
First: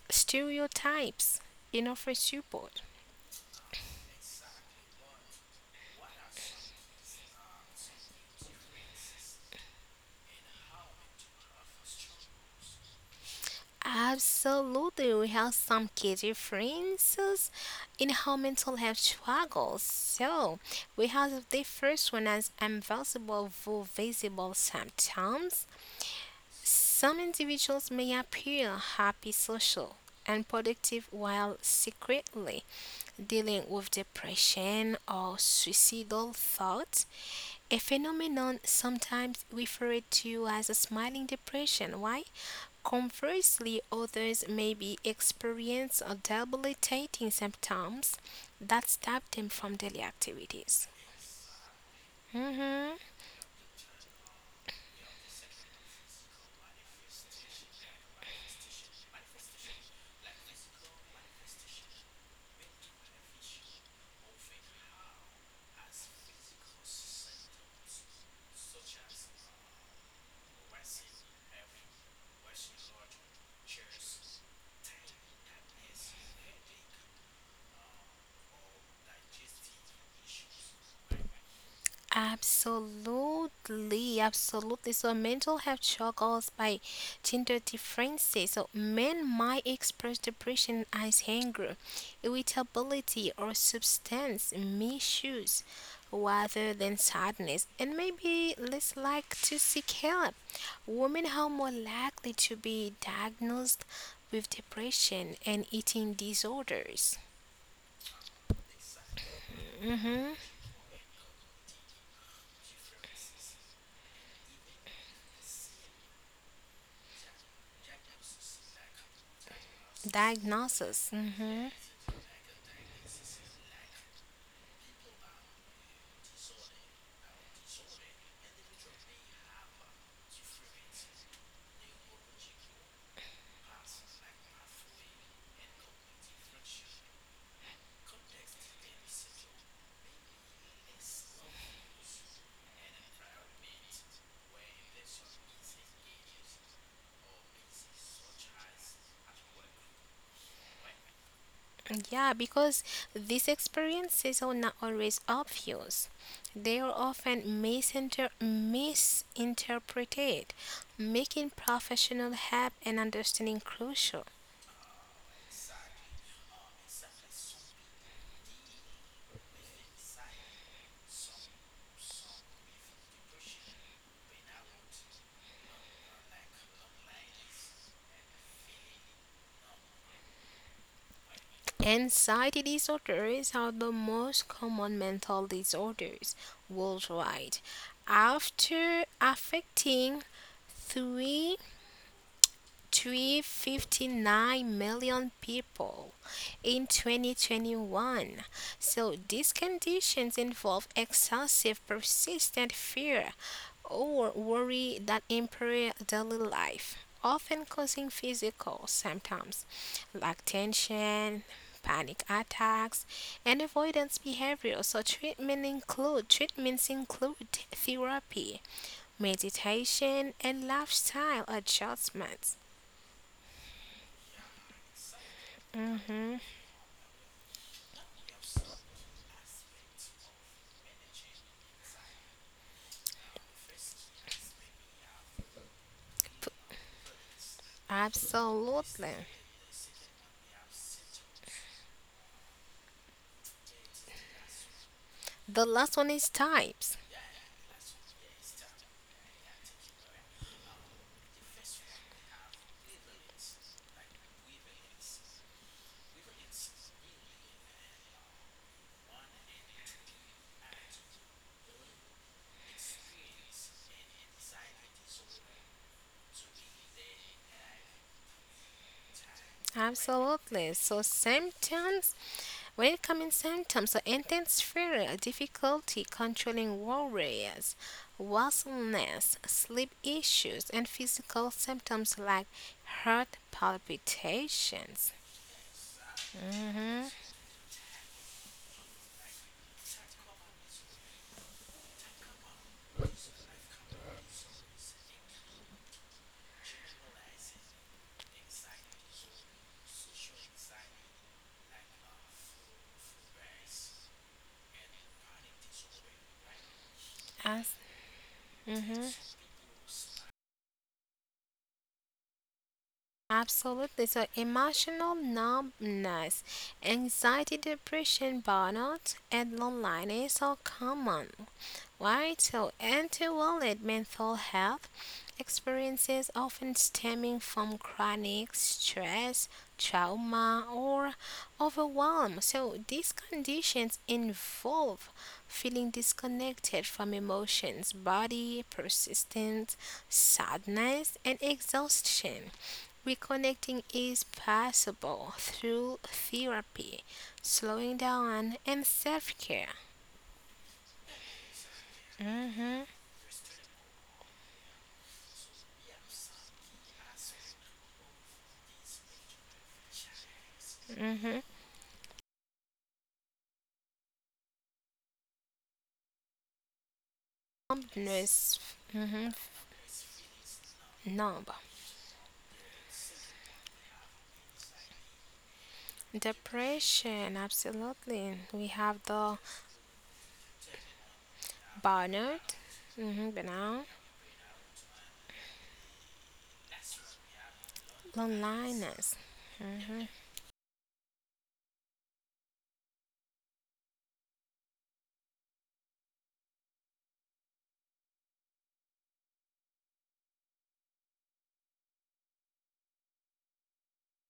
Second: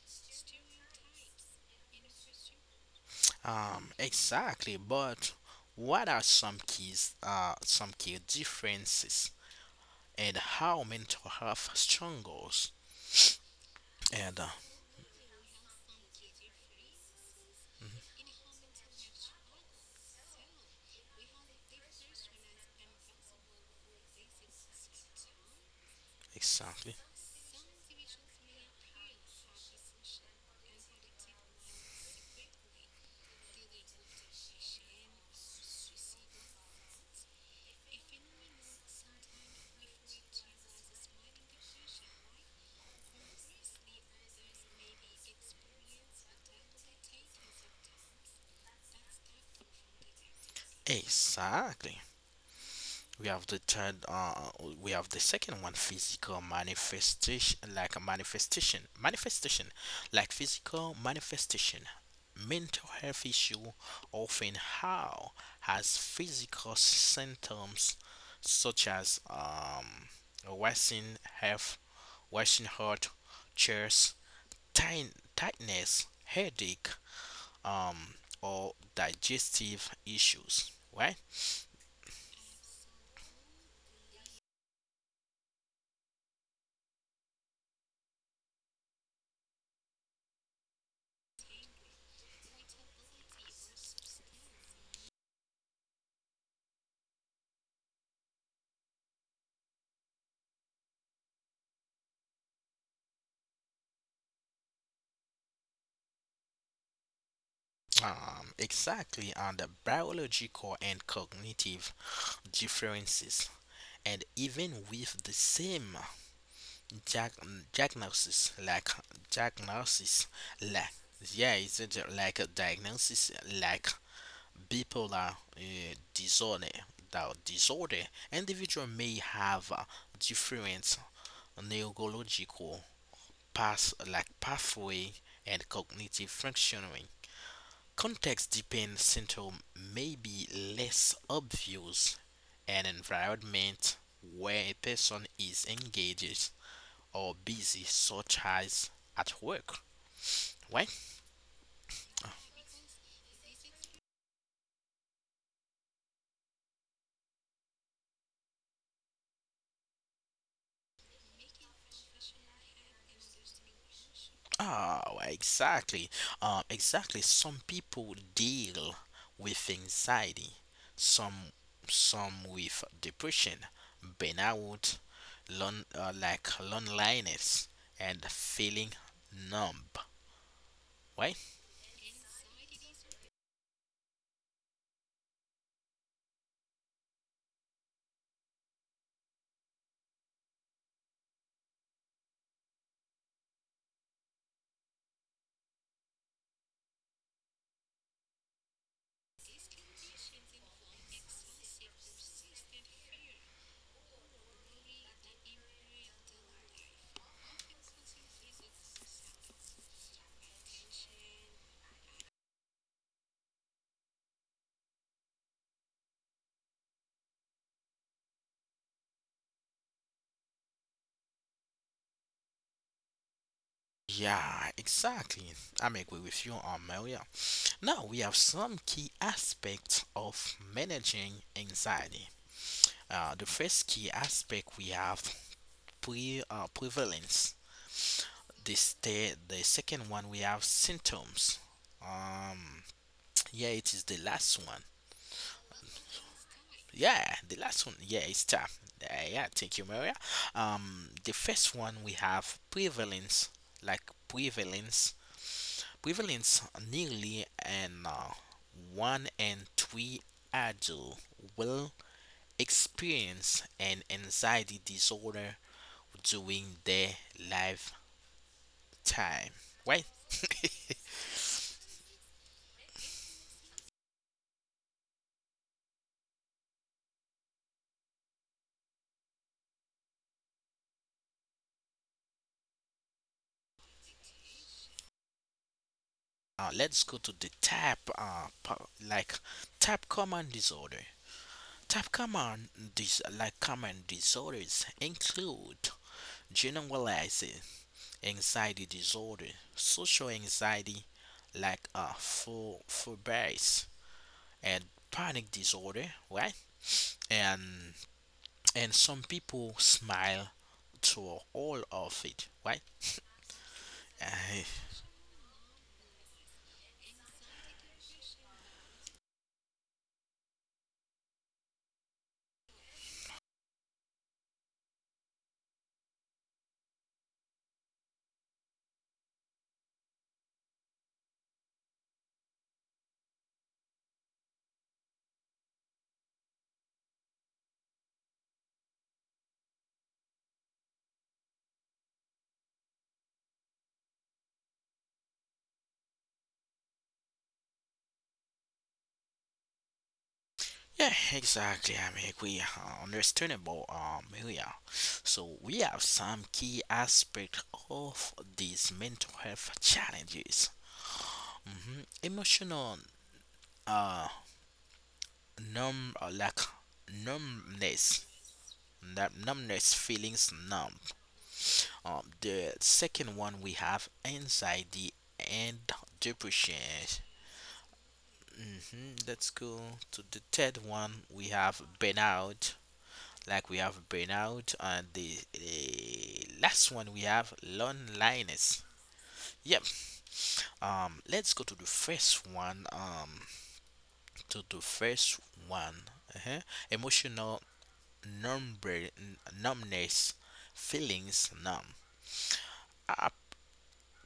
Speaker 2: stereotypes and offer support.
Speaker 1: Exactly, but what are some key differences and how mental health struggles? And
Speaker 2: Absolutely, we have some key differences in how mental health struggles. So, we have the first one as invisible though visible symptoms.
Speaker 1: exactly,
Speaker 2: Some individuals may appear happy, social, and productive while secretly dealing with depression or suicidal thoughts a phenomenon sometimes referred to as a smiling depression. Why? Conversely, others may be experience or debilitating symptoms that stop them from daily activities.
Speaker 1: exactly.
Speaker 2: Mhm.
Speaker 1: We have the third, we have the second one, physical manifestation, like a manifestation, manifestation, like physical manifestation. Mental health issue often how has physical symptoms such as wasting health, wasting heart, chest tight, tightness, headache, um, or digestive issues. Why?
Speaker 2: Absolutely, absolutely. So mental health struggles by gender differences. So men might express depression as anger, irritability, or substance misuse rather than sadness, and maybe less like to seek help. Women are more likely to be diagnosed with depression and eating disorders.
Speaker 1: Exactly on the
Speaker 2: Mm-hmm.
Speaker 1: biological and cognitive differences, and even with the same diag- diagnosis, like diagnosis, like
Speaker 2: Diagnosis.
Speaker 1: yeah,
Speaker 2: Mm-hmm.
Speaker 1: it's a, di- like a diagnosis, like bipolar disorder. The disorder individual may have different neurological pathway and cognitive functioning. Context dependent syndrome may be less obvious. An environment where a person is engaged or busy, such as at work, right?
Speaker 2: Yeah, because these experiences are not always obvious. They are often misinterpreted, making professional help and understanding crucial.
Speaker 1: Oh, exactly. Exactly. Some people deal with anxiety, some, some with depression, burnout, loneliness, and feeling numb, right?
Speaker 2: Anxiety disorders are the most common mental disorders worldwide, after affecting 3 359 million people in 2021. So these conditions involve excessive, persistent fear or worry that impair daily life, often causing physical symptoms like tension, panic attacks, and avoidance behavior. So treatments include therapy, meditation, and lifestyle adjustments.
Speaker 1: Yeah, exactly. I'm agree
Speaker 2: Mhm.
Speaker 1: with you on Maria. Now we have some key aspects of managing anxiety. The first key aspect we have prevalence. This,
Speaker 2: Absolutely.
Speaker 1: the second one we have symptoms. Um, yeah, it is the last one.
Speaker 2: The last one is types.
Speaker 1: Yeah, the last one. Yeah, it's tough. Yeah, thank you, Maria. The first one we have prevalence, like prevalence. prevalence nearly and one in three adults will experience an anxiety disorder during their lifetime. Right?
Speaker 2: Absolutely. So
Speaker 1: [LAUGHS]
Speaker 2: symptoms, when it comes in symptoms, so intense fear, difficulty controlling worries, wakefulness, sleep issues, and physical symptoms like heart palpitations.
Speaker 1: Let's go
Speaker 2: Mm-hmm.
Speaker 1: to the type, po- like type common disorder. Type common common disorders include generalized anxiety disorder, social anxiety phobias and panic disorder, right?
Speaker 2: As,
Speaker 1: And and
Speaker 2: mm-hmm.
Speaker 1: some people smile to all of it, right?
Speaker 2: Absolutely. So
Speaker 1: Uh,
Speaker 2: emotional numbness, anxiety, depression, burnout, and loneliness are common. Right? So anti-wallet mental health experiences often stemming from chronic stress, trauma, or overwhelm. So these conditions involve feeling disconnected from emotions, body, persistent sadness, and exhaustion. Reconnecting is possible through therapy, slowing down, and self care.
Speaker 1: yeah, exactly. I mean, we
Speaker 2: Hmm.
Speaker 1: are understandable. We are. So we have some key aspect of these mental health challenges. Emotional uh numb uh, like numbness,
Speaker 2: Numbness. Hmm.
Speaker 1: that numbness feelings numb.
Speaker 2: Numb.
Speaker 1: The second one we have anxiety and depression.
Speaker 2: Depression, absolutely. We have the
Speaker 1: That's cool. To the third one we have
Speaker 2: burnout,
Speaker 1: burnout.
Speaker 2: hmm,
Speaker 1: Like we
Speaker 2: burnout,
Speaker 1: have burnout, and the last one we have loneliness.
Speaker 2: loneliness.
Speaker 1: Yep. Let's go to the first one. To the first one. Uh-huh. Emotional number numbness, feelings numb. I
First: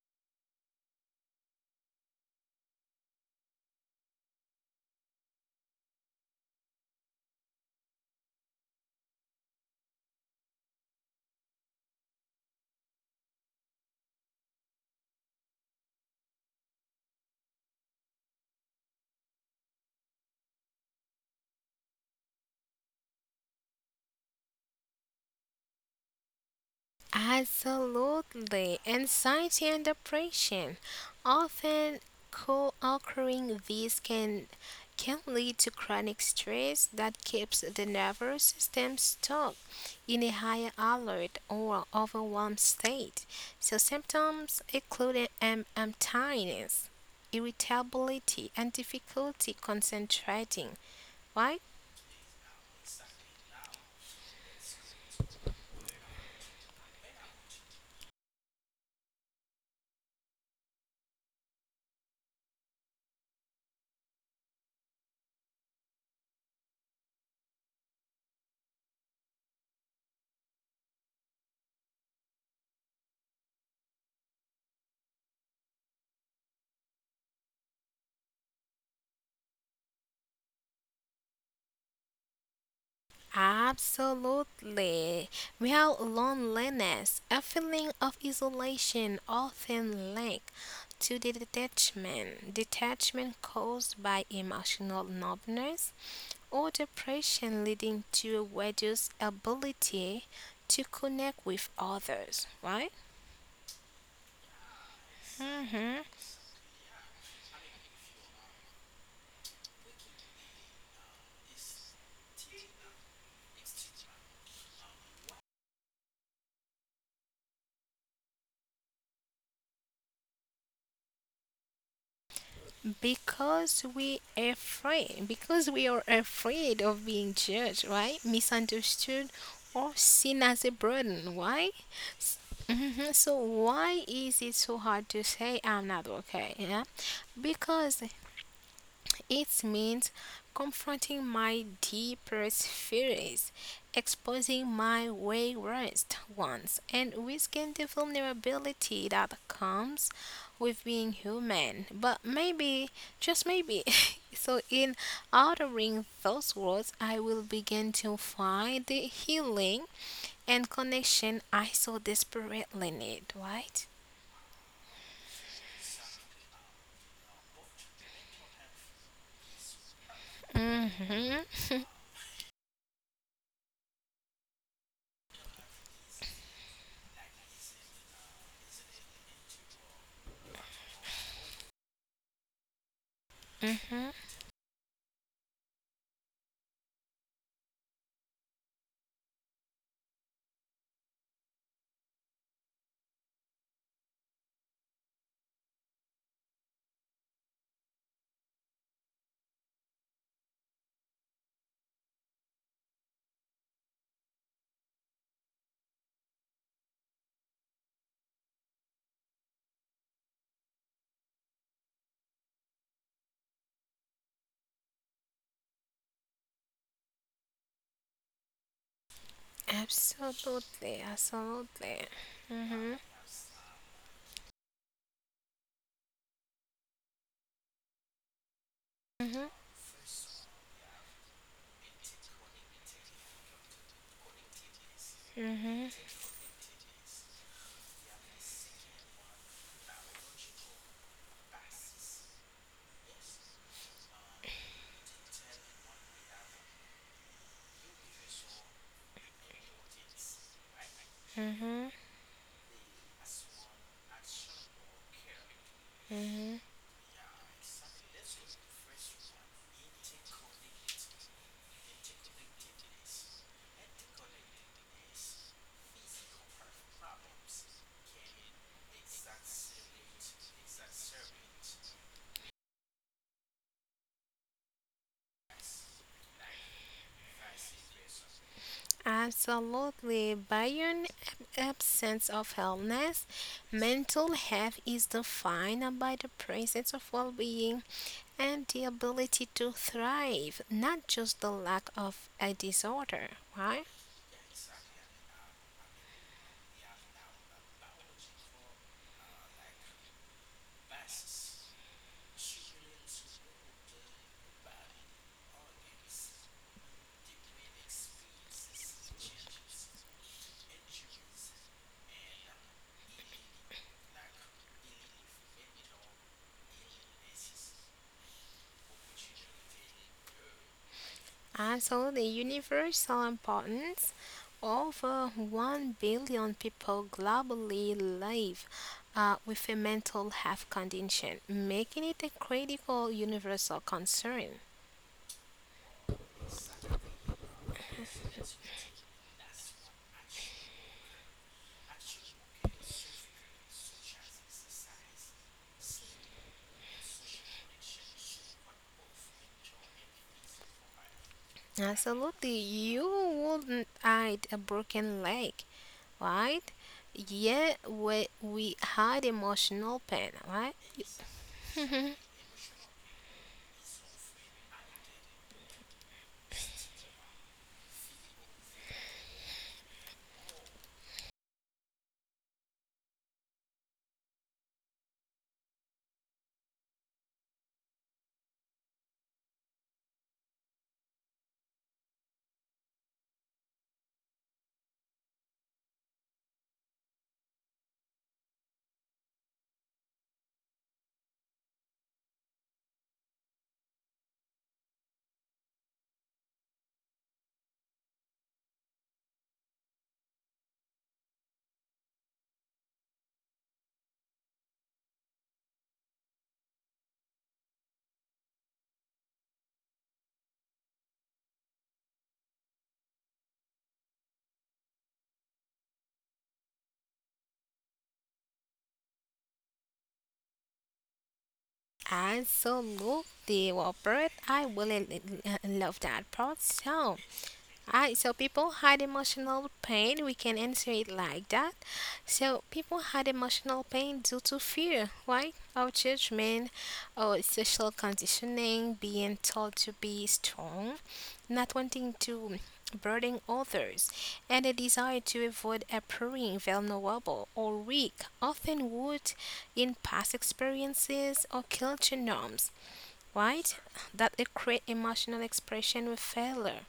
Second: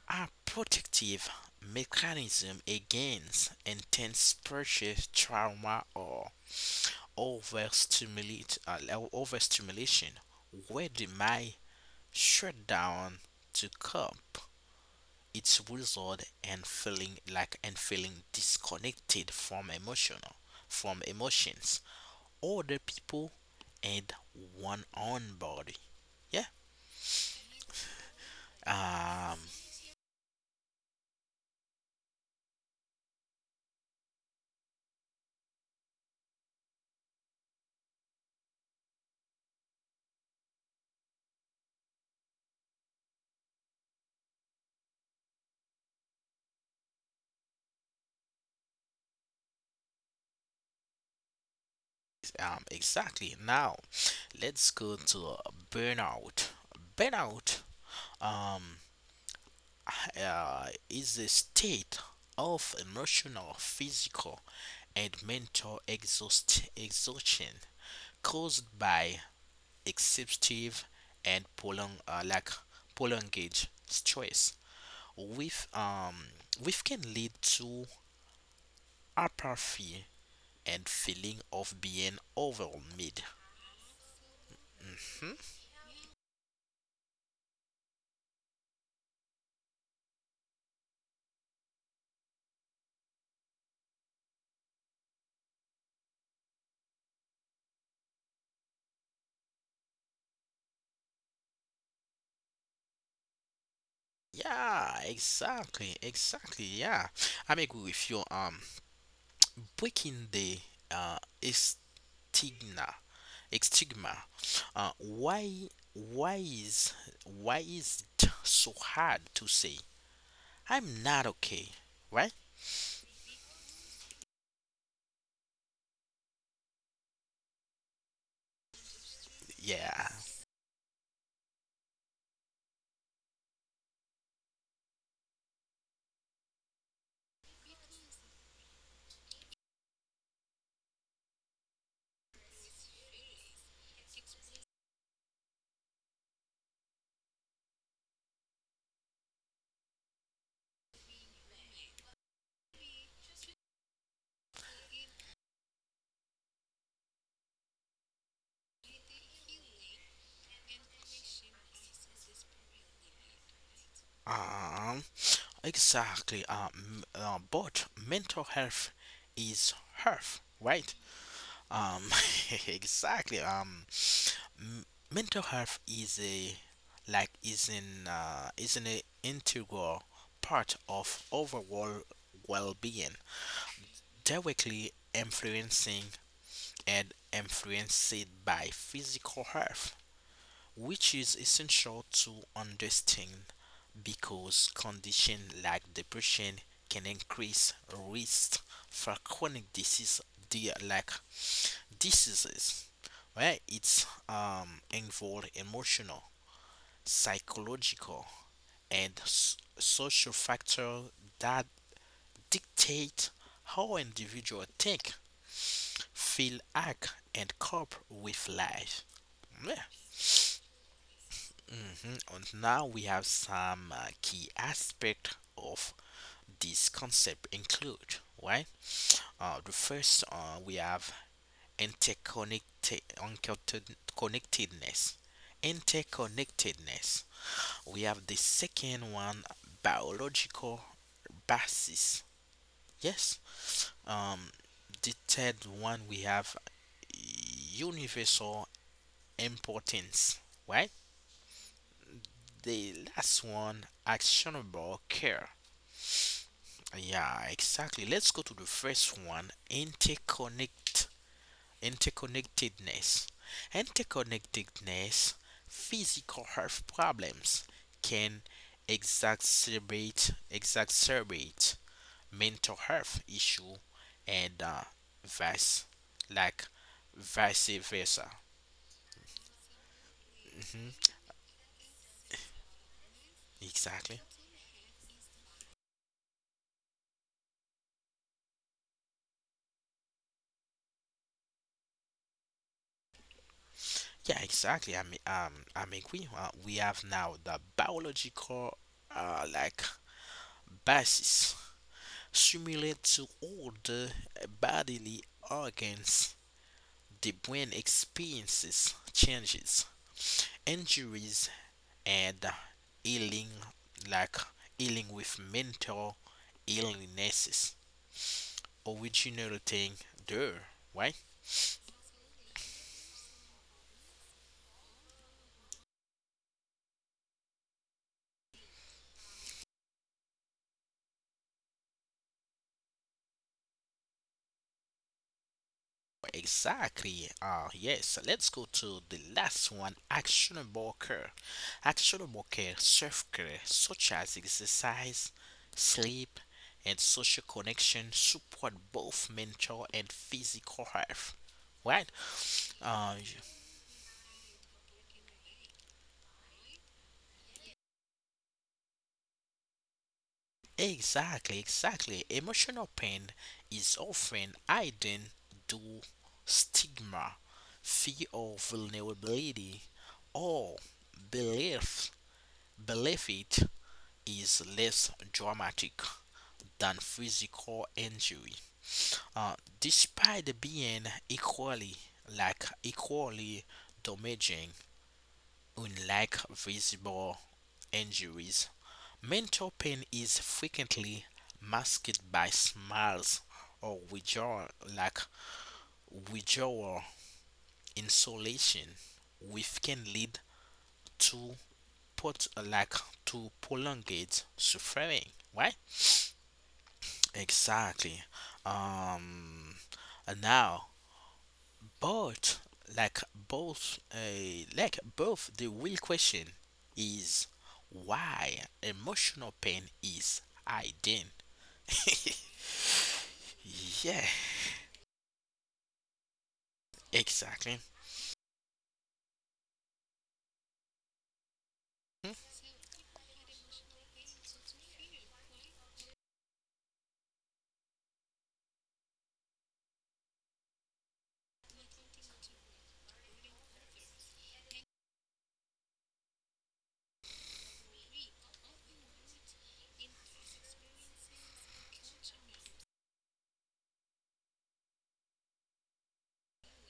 Speaker 1: a protective mechanism against intense pressure, trauma, or overstimulate, uh, overstimulation, where the mind shut down to cope, its result and feeling like and feeling disconnected from emotions, other people, and one own body. Yeah.
Speaker 2: Absolutely.
Speaker 1: Um,
Speaker 2: Anxiety and depression. Often co-occurring these can lead to chronic stress that keeps the nervous system stuck in a higher alert or overwhelmed state. So symptoms include tiredness, irritability, and difficulty concentrating. Why?
Speaker 1: Exactly. Now, let's go to burnout. Burnout um, is a state of emotional, physical, and mental exhaustion caused by excessive and prolonged stress, with which can lead to apathy and feeling of being overwhelmed.
Speaker 2: Absolutely.
Speaker 1: Mm-hmm.
Speaker 2: Real loneliness, a feeling of isolation often linked to the detachment. Detachment caused by emotional numbness or depression leading to a reduced ability to connect with others, right?
Speaker 1: Yeah, exactly,
Speaker 2: Hmm.
Speaker 1: exactly. Yeah, I'm agree with you. Breaking the uh stigma, stigma. Why, why is it so hard to say I'm not okay, right?
Speaker 2: Because we afraid, because we are afraid of being judged, right? Misunderstood or
Speaker 1: Yeah.
Speaker 2: seen as a burden, right? Mhm. So why is it so hard to say I'm not okay? Yeah, because it means confronting my deepest fears, exposing my wayward ones, and risking the vulnerability that comes with being human. But maybe, just maybe, [LAUGHS] so in uttering those words, I will begin to find the healing and connection I so desperately need, right?
Speaker 1: Um, exactly. But mental health is health, right?
Speaker 2: Mm-hmm.
Speaker 1: Um, [LAUGHS] exactly. M- Mental health is a like is an integral part of overall well-being,
Speaker 2: Mm-hmm.
Speaker 1: directly influencing and influenced by physical health, which is essential to understand because conditions like depression can increase risk for chronic di- like diseases, where it's involved emotional, psychological, and social factors that dictate how individuals think, feel, act, and cope with life. Yeah.
Speaker 2: Absolutely, absolutely.
Speaker 1: Mhm. And now
Speaker 2: Mhm.
Speaker 1: we have some key aspect of this concept include, right?
Speaker 2: Mhm.
Speaker 1: The first we have interconnectedness.
Speaker 2: Mhm.
Speaker 1: Interconnectedness. We have the second one, biological basis. Yes. um the third one we have universal importance, right? The last one, actionable care. Yeah, exactly. Let's go to the first one, interconnectedness interconnectedness. Physical health problems can exacerbate mental health issue, and vice like vice versa.
Speaker 2: Absolutely. By
Speaker 1: hmm
Speaker 2: your absence of illness,
Speaker 1: Exactly.
Speaker 2: mental health is defined by the presence of well-being and the ability to thrive, not just the lack of a disorder, right?
Speaker 1: Yeah, exactly. I mean, we have now the biological uh, like basis, similar to all the bodily organs. The brain experiences changes, injuries, and healing, like with mental illnesses original thing there, right?
Speaker 2: Absolutely, universal importance. Over 1 billion people globally live with a mental health condition, making it a critical universal concern.
Speaker 1: Exactly. Yes, let's go to the last one, actionable care. Actionable care, self care, such as exercise, sleep, and social connection, support both mental and physical health. Right?
Speaker 2: Absolutely, you
Speaker 1: Uh,
Speaker 2: wouldn't hide a broken leg, right? Yet we hide emotional pain, right?
Speaker 1: Exactly, exactly. Emotional pain is often hidden due stigma, fear of vulnerability, or belief belief it is less dramatic than physical injury. Uh, Despite being equally equally damaging, unlike visible injuries. Mental pain is frequently masked by smiles or withdrawal, like withdrawal, insolation, which can lead to put like to prolonged suffering. Right? Exactly. Um. Now, but both, the real question is why emotional pain is hidden. [LAUGHS]
Speaker 2: Absolutely,
Speaker 1: Yeah,
Speaker 2: Robert. I really love that part. So,
Speaker 1: exactly.
Speaker 2: alright, so people hide emotional pain. We can answer it like that.
Speaker 1: Mm,
Speaker 2: So people hide emotional pain due to fear, right? Our judgment, our social conditioning, being told to be strong, not wanting to burden others, and a desire to avoid appearing vulnerable or weak, often rooted in past experiences or culture norms, right? That create emotional expression with failure.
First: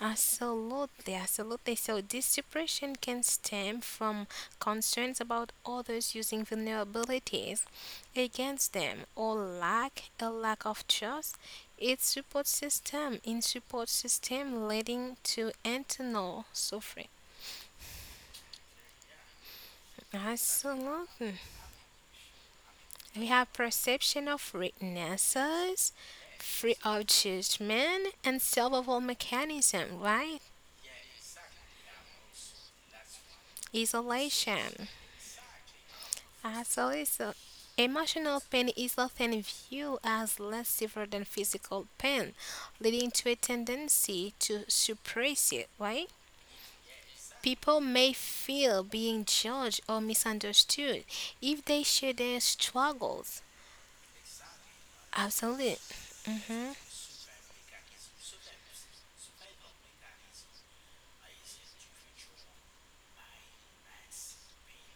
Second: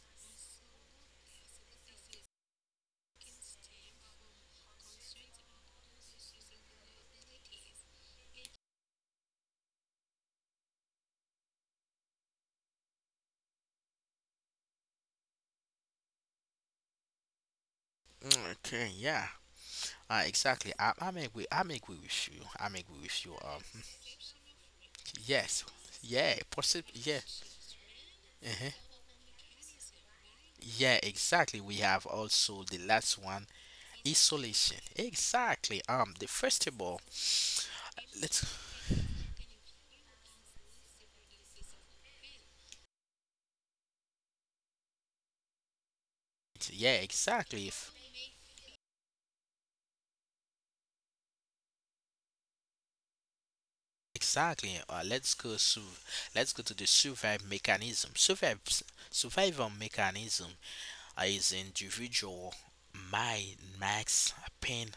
Speaker 2: Absolutely, absolutely. So, this depression can stem from concerns about others using vulnerabilities against them or lack of trust. Its support system leading to internal suffering.
Speaker 1: mm, okay, yeah, exactly. I'm
Speaker 2: Absolutely.
Speaker 1: agree. I'm agree with you. I'm agree
Speaker 2: We
Speaker 1: with you.
Speaker 2: have perception of
Speaker 1: Yes,
Speaker 2: weaknesses,
Speaker 1: yeah,
Speaker 2: free
Speaker 1: possible.
Speaker 2: of
Speaker 1: Yeah,
Speaker 2: judgment, and
Speaker 1: uh
Speaker 2: survival mechanism, right?
Speaker 1: yeah, exactly. We have also the last one, isolation.
Speaker 2: Isolation.
Speaker 1: Exactly. The first
Speaker 2: Absolutely,
Speaker 1: of all,
Speaker 2: always, emotional
Speaker 1: let's.
Speaker 2: pain is often viewed as less severe than physical pain, leading to a tendency to suppress it, right?
Speaker 1: Yeah, exactly.
Speaker 2: People may feel being judged or misunderstood if they share their struggles.
Speaker 1: Exactly. Let's go.
Speaker 2: Absolutely.
Speaker 1: Let's go to the survive mechanism. Survive. Survival mechanism. As individual, my max pain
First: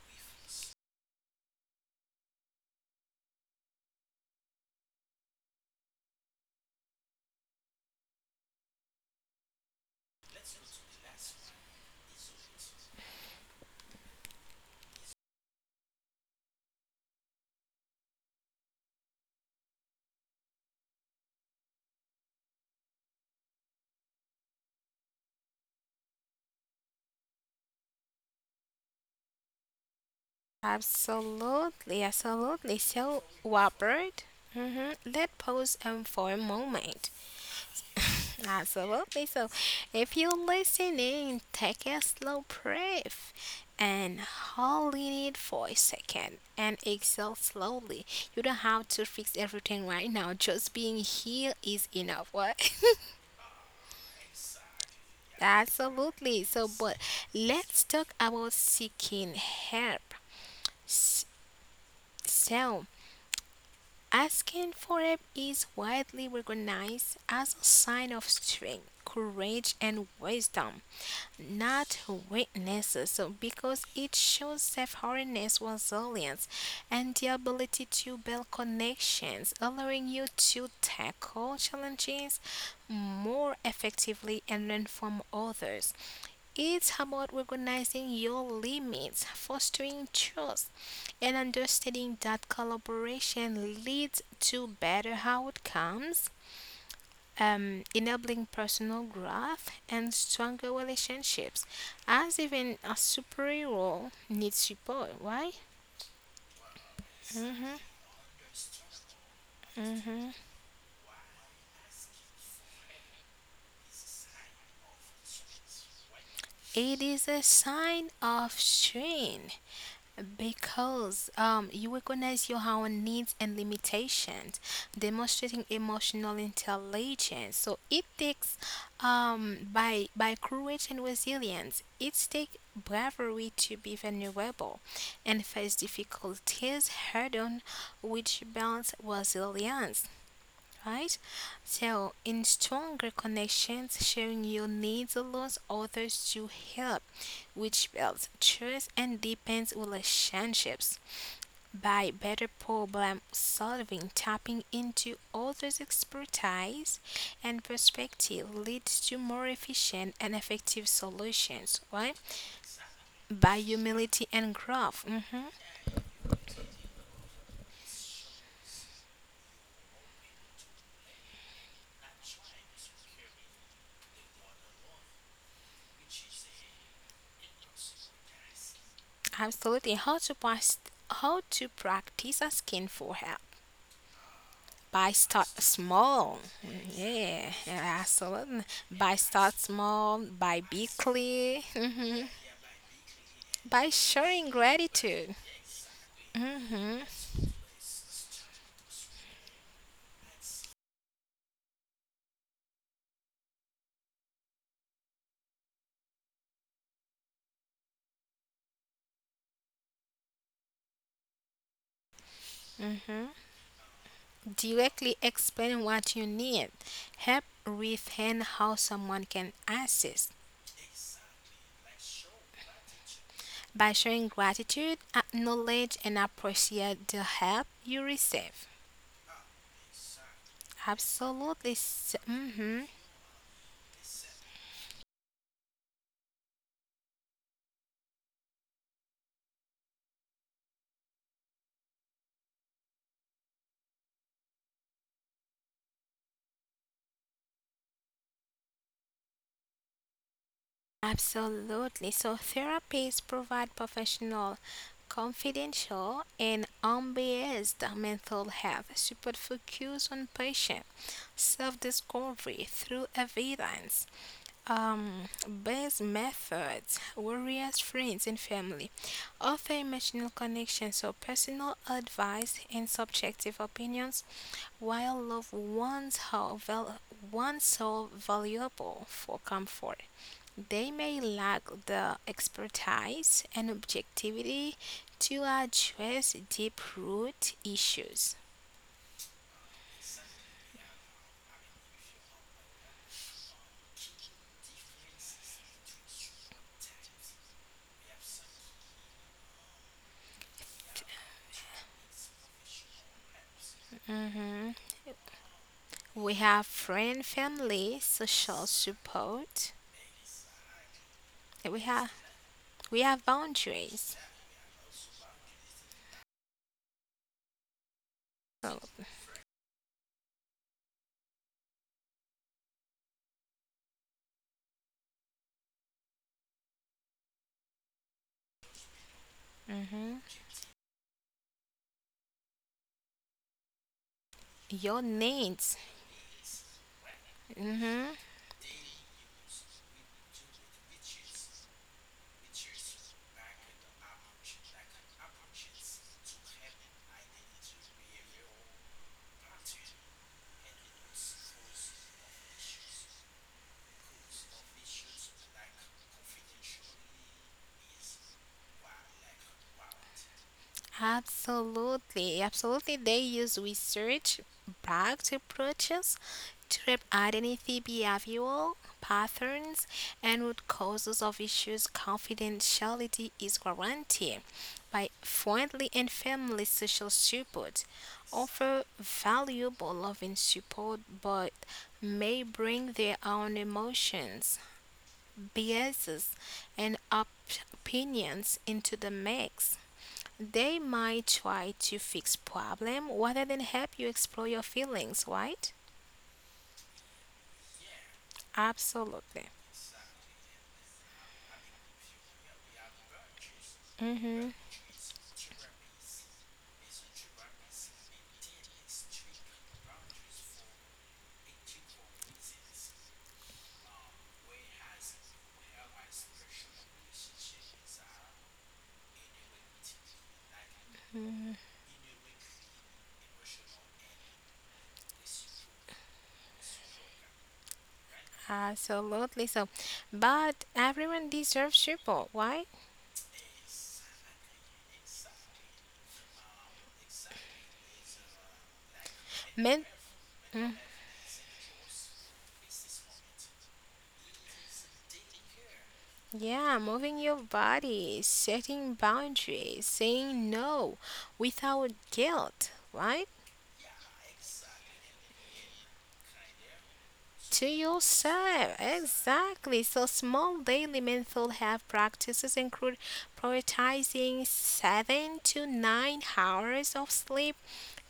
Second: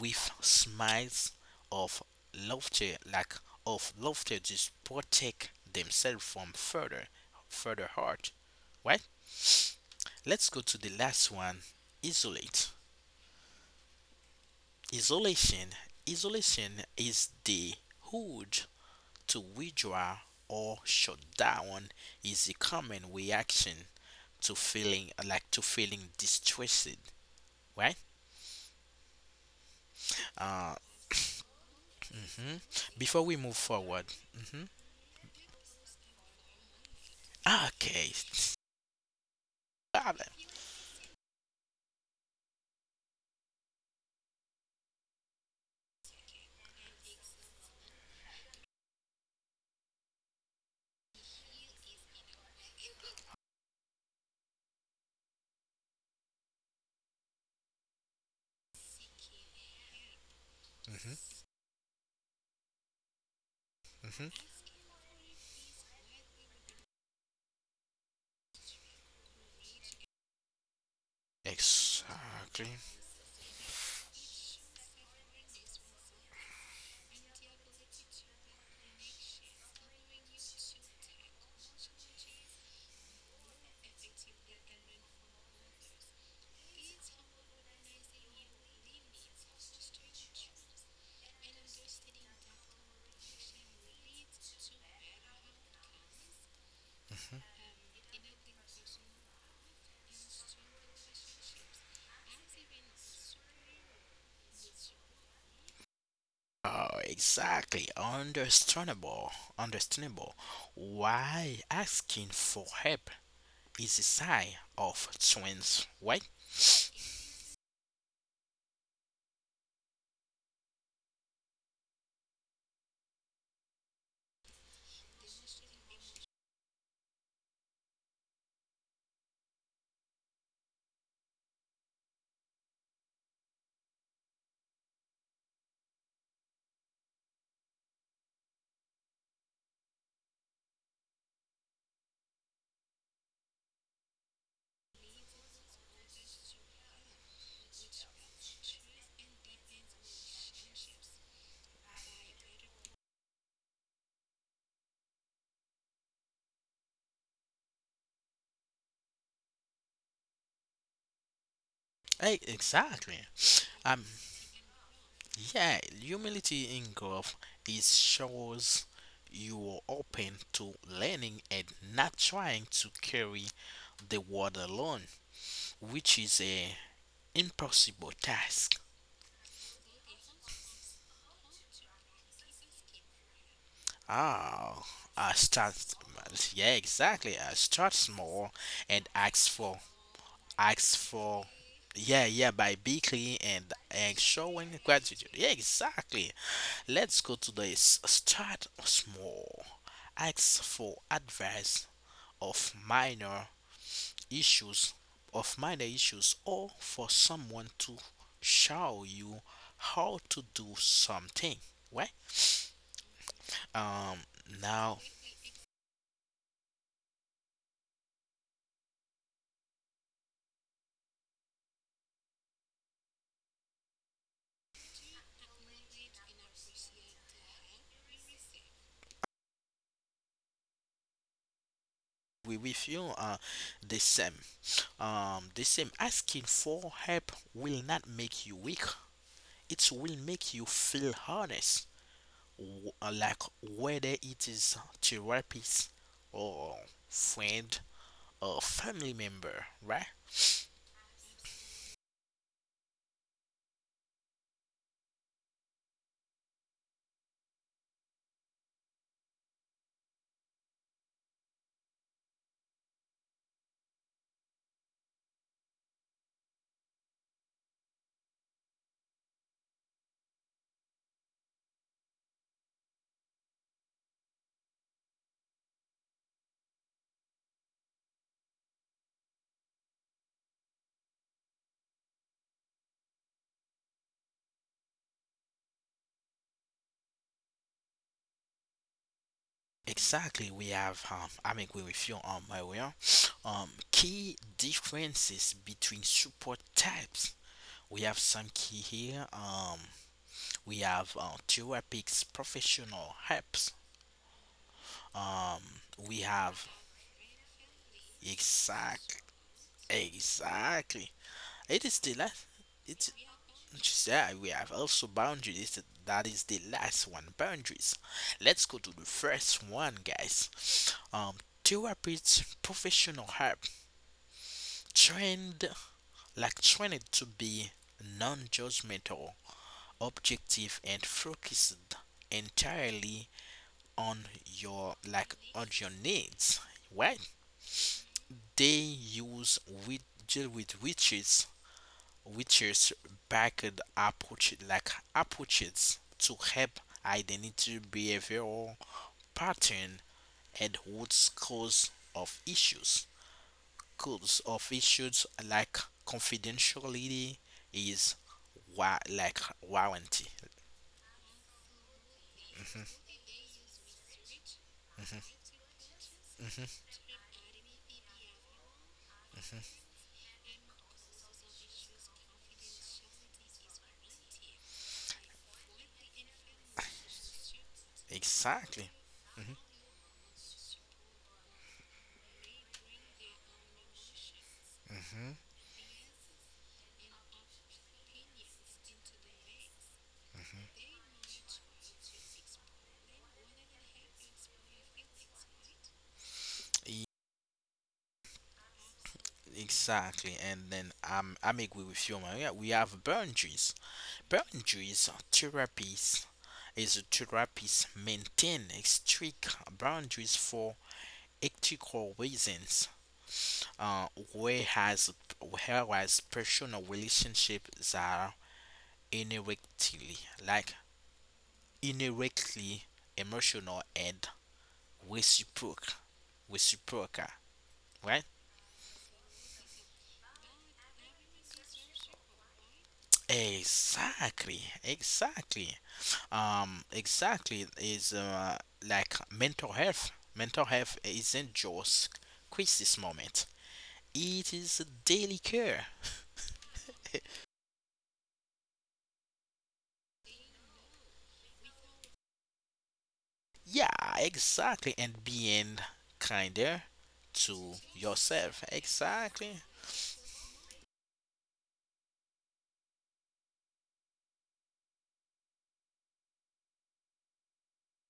Speaker 1: with smiles of laughter like of laughter just protect themselves from further hurt, right? Let's go to the last one, isolate isolation isolation. Is the urge to withdraw or shut down, is a common reaction to feeling distressed, right? uh
Speaker 2: Absolutely,
Speaker 1: Mhm.
Speaker 2: absolutely. So,
Speaker 1: Before we move forward.
Speaker 2: Robert,
Speaker 1: Mhm.
Speaker 2: mhm, let's pause for a moment.
Speaker 1: Okay.
Speaker 2: Absolutely. So, if
Speaker 1: Problem.
Speaker 2: you're listening, take a slow breath and hold it for a second and exhale slowly. You don't have to fix everything right now. Just being here is enough. What? [LAUGHS] Absolutely. So, but let's talk about seeking help. S-
Speaker 1: Mhm,
Speaker 2: So,
Speaker 1: mhm.
Speaker 2: asking for help is widely recognized as a sign of strength, courage, and wisdom. Not
Speaker 1: Exactly.
Speaker 2: weaknesses. So because it shows self-awareness, resilience, and the ability to build connections, allowing you to tackle challenges more effectively and learn from others. It's about recognizing your limits, fostering trust, and understanding that collaboration leads to better outcomes
Speaker 1: Mhm.
Speaker 2: enabling personal growth and stronger relationships, as even a superhero needs support. Why?
Speaker 1: Oh,
Speaker 2: Hmm.
Speaker 1: exactly. Understandable.
Speaker 2: Hmm.
Speaker 1: Understandable. Why asking for help is a sign of strength, right?
Speaker 2: It is a sign of strength because you recognize your own needs and limitations, demonstrating emotional intelligence. So it takes by courage and resilience. It takes bravery to be vulnerable and face difficulties head on, which builds resilience right? So, in stronger connections, sharing your needs allows others to help, which builds trust and deepens relationships. By better problem solving, tapping into others' expertise and perspective leads to more efficient and effective solutions, right?
Speaker 1: Exactly.
Speaker 2: By
Speaker 1: Um.
Speaker 2: humility and growth. Hmm.
Speaker 1: Yeah. Humility in growth is shows you are open to learning and not trying to carry the world alone, which is a impossible task.
Speaker 2: Absolutely. How to practice asking for help.
Speaker 1: Ah,
Speaker 2: By
Speaker 1: I
Speaker 2: start
Speaker 1: start.
Speaker 2: small.
Speaker 1: Yeah, exactly.
Speaker 2: Yeah,
Speaker 1: I start
Speaker 2: yeah,
Speaker 1: small
Speaker 2: absolutely.
Speaker 1: and
Speaker 2: By start small, by be
Speaker 1: ask for.
Speaker 2: clear, hmm,
Speaker 1: Yeah, yeah, by be clean and
Speaker 2: by
Speaker 1: and
Speaker 2: showing
Speaker 1: showing gratitude.
Speaker 2: gratitude.
Speaker 1: Yeah, exactly.
Speaker 2: Hmm.
Speaker 1: Let's go to this. Start small. Ask for advice of minor issues of minor issues or for someone to show you how to do something, right?
Speaker 2: Hmm.
Speaker 1: um Now
Speaker 2: Directly explain what you need. Help refine how someone can assist. By showing gratitude, acknowledge and appreciate the help you receive. Absolutely.
Speaker 1: we
Speaker 2: Mm-hmm.
Speaker 1: with you, the same. The same, asking for help will not make you weak, it will make you feel honest, w- uh, like whether it is therapist or friend or family member, right?
Speaker 2: Absolutely. So therapists provide professional, confidential, and unbiased mental health support focused on patient self-discovery through evidence. Um, best methods warriors, friends, and family offer emotional connection, so personal advice and subjective opinions, while loved one's so valuable for comfort. They may lack the expertise and objectivity to address deep root issues.
Speaker 1: Exactly, we have. I'm agree with you, my way. Huh? Key differences between support types. We have some key here. We have therapists, professional helps.
Speaker 2: Mhm.
Speaker 1: Um, we
Speaker 2: We
Speaker 1: have
Speaker 2: have friend, family, social
Speaker 1: exact,
Speaker 2: support.
Speaker 1: exactly.
Speaker 2: We
Speaker 1: It is
Speaker 2: have
Speaker 1: the last.
Speaker 2: We
Speaker 1: It's
Speaker 2: have
Speaker 1: just
Speaker 2: boundaries.
Speaker 1: yeah. We have also boundaries. That is the last one. Boundaries. Let's go
Speaker 2: So,
Speaker 1: to the first one, guys. Um, Therapists, professional help. trained Trained to be non-judgmental,
Speaker 2: hmm,
Speaker 1: objective, and focused entirely on your
Speaker 2: your
Speaker 1: like on
Speaker 2: needs.
Speaker 1: your needs. Right?
Speaker 2: Hmm.
Speaker 1: They use with deal with witches backed approaches to help identity behavioral pattern and root cause of issues. Like confidentiality is warranty.
Speaker 2: Absolutely. Absolutely. They use research backed approaches to identify behavioral patterns and root causes of issues. Confidentiality is guaranteed by friendly and family social support. Offer
Speaker 1: Exactly.
Speaker 2: valuable loving support, but may bring their own emotions biases and opinions into the mix. They might try to fix problem rather than help you explore your feelings, right?
Speaker 1: E-
Speaker 2: Absolutely.
Speaker 1: Exactly. And then I'm agree with you, Maria. We have boundaries.
Speaker 2: Mm-hmm.
Speaker 1: Boundaries therapies is a therapist maintain strict boundaries for ethical reasons. Uh, Whereas personal relationships are indirectly like
Speaker 2: Hmm.
Speaker 1: indirectly emotional and reciprocal reciprocal, right?
Speaker 2: Absolutely. So, but everyone deserves support, right?
Speaker 1: Exactly, exactly. Exactly, is like mental
Speaker 2: Men-
Speaker 1: health mental
Speaker 2: Mm,
Speaker 1: health isn't just crisis moment, it is a daily care.
Speaker 2: yeah, moving your body, setting boundaries, saying no without guilt, right?
Speaker 1: Yeah, exactly, and being kinder
Speaker 2: To
Speaker 1: to yourself,
Speaker 2: yourself.
Speaker 1: exactly.
Speaker 2: Exactly. So, small daily mental health practices include prioritizing 7 to 9 hours of sleep,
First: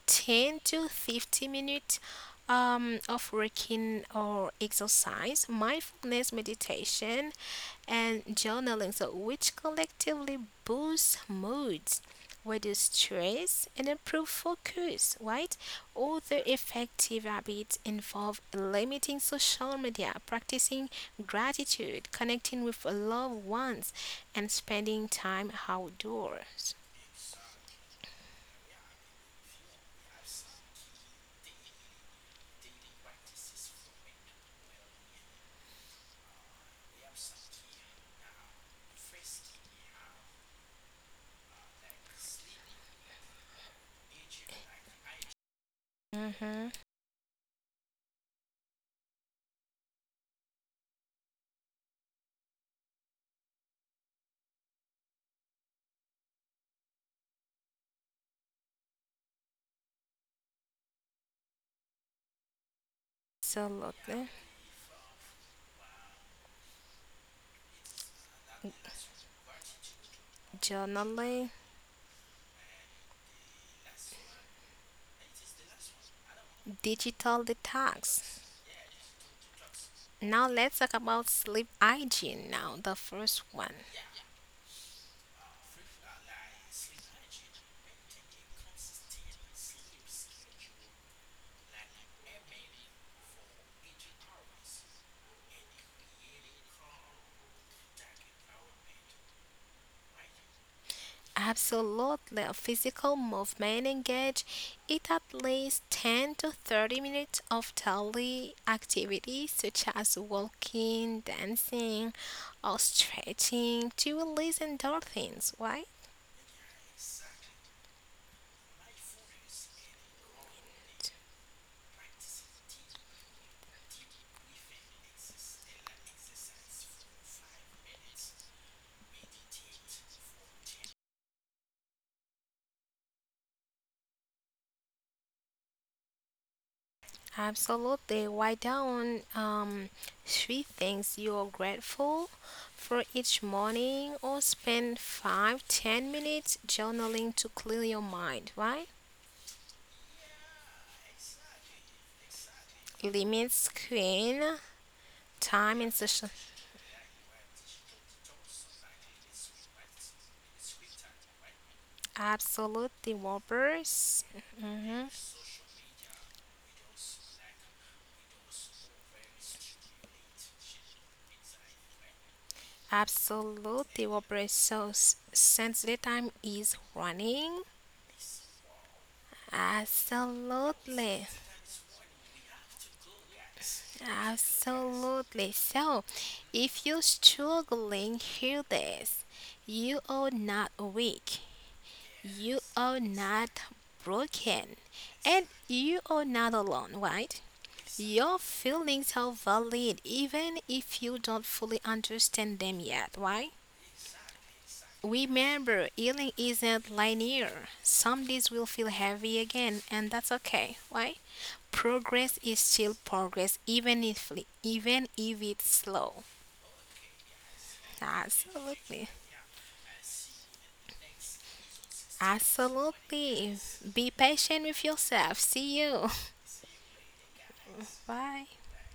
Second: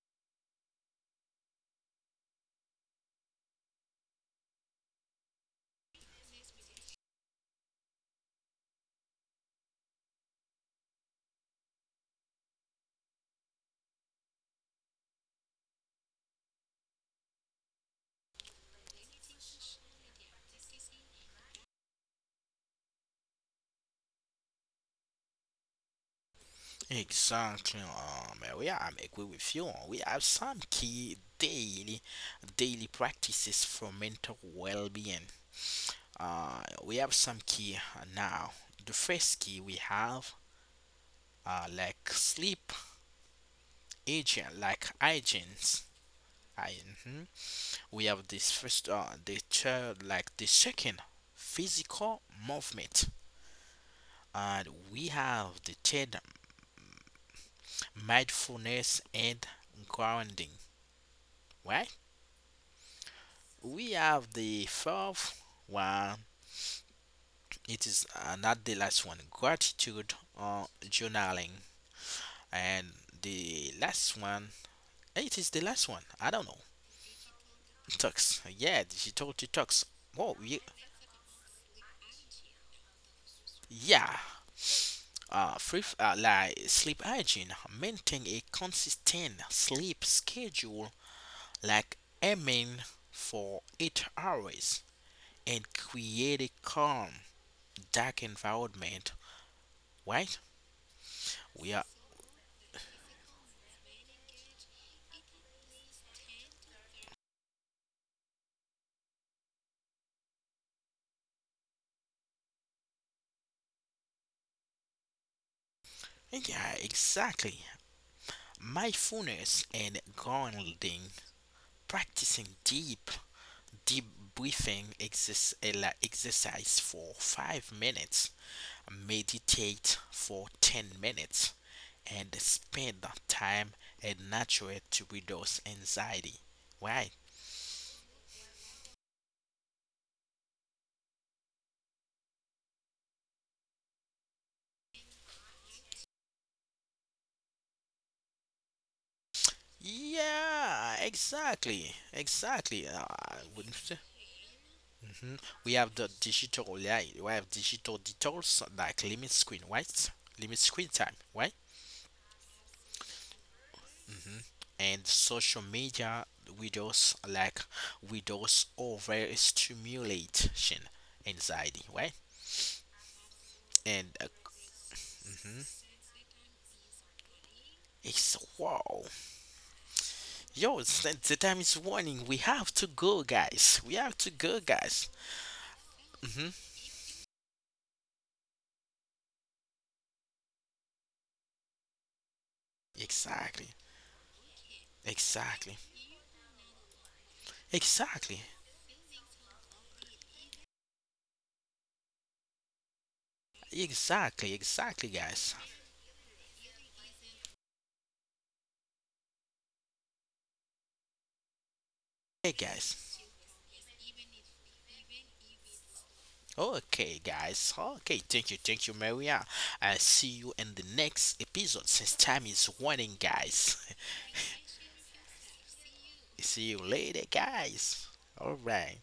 Speaker 2: 10 to 50 minutes of working or exercise, mindfulness meditation, and journaling. So, which collectively boosts moods, reduce stress, and improve focus, right? Other effective habits involve limiting social media, practicing gratitude, connecting with loved ones, and spending time outdoors.
Speaker 1: Exactly, we are agree with you. Oh. We have some key daily practices for mental well-being. We have some key now. The first key we have sleep agent, like hygiene.
Speaker 2: Mm-hmm.
Speaker 1: I, mhm. We have this first, the third, like the second, physical movement, and we have the third, mindfulness and grounding. Right? We
Speaker 2: Absolutely.
Speaker 1: have the fourth one. It is not the last one. Gratitude or
Speaker 2: Journaling,
Speaker 1: journaling, and the last one. It is the last one. I don't know.
Speaker 2: digital detox.
Speaker 1: Talks. Yeah, she told you talks. Oh,
Speaker 2: Now let's talk about sleep hygiene. Now, the first one.
Speaker 1: yeah. Free, like Sleep hygiene. Maintain a consistent sleep schedule, like aiming for 8 hours, and create a calm, dark environment. Right? We are
Speaker 2: Absolutely, physical movement engage it at least 10 to 30 minutes of daily activity such as walking, dancing, or stretching to release endorphins, right?
Speaker 1: Yeah, exactly. Mindfulness and grounding, practicing deep, deep breathing, exercise for 5 minutes, meditate for 10 minutes, and spend the time at nature to reduce anxiety. Right?
Speaker 2: Absolutely. Why don't three things you're grateful for each morning or spend five, 10 minutes journaling to clear your mind, right?
Speaker 1: Yeah, exactly, exactly. I
Speaker 2: Limit
Speaker 1: wouldn't.
Speaker 2: screen
Speaker 1: hmm We
Speaker 2: time
Speaker 1: have
Speaker 2: and
Speaker 1: the
Speaker 2: social
Speaker 1: digital light. We have digital detours, like limit screen, right? Limit screen time, right?
Speaker 2: absolutely Whoppers.
Speaker 1: hmm And
Speaker 2: Hmm.
Speaker 1: social media, widows like widows overstimulation anxiety, right? And
Speaker 2: Absolutely Whoppers. So
Speaker 1: mhm,
Speaker 2: since the time is running,
Speaker 1: it's wow, yo, it's,
Speaker 2: absolutely,
Speaker 1: the time is warning. We have to go, guys. We have to go, guys.
Speaker 2: absolutely. So
Speaker 1: hmm
Speaker 2: if you're struggling, hear this: you are not weak, you are not
Speaker 1: Exactly,
Speaker 2: broken, and
Speaker 1: exactly,
Speaker 2: you are not alone. Right?
Speaker 1: exactly,
Speaker 2: Your feelings are valid, even if you don't fully understand them yet. Why?
Speaker 1: exactly, exactly, guys.
Speaker 2: Remember, healing isn't linear. Some days will feel heavy again, and that's okay. Why?
Speaker 1: Hey,
Speaker 2: Progress is still
Speaker 1: guys.
Speaker 2: progress, even if it's slow.
Speaker 1: Okay, guys. Okay, thank you,
Speaker 2: Absolutely,
Speaker 1: Maria. I see you in the next episode since time is running,
Speaker 2: absolutely.
Speaker 1: guys.
Speaker 2: Be patient with yourself. See you.
Speaker 1: [LAUGHS] See you later, guys.
Speaker 2: [LAUGHS] Bye.
Speaker 1: All right.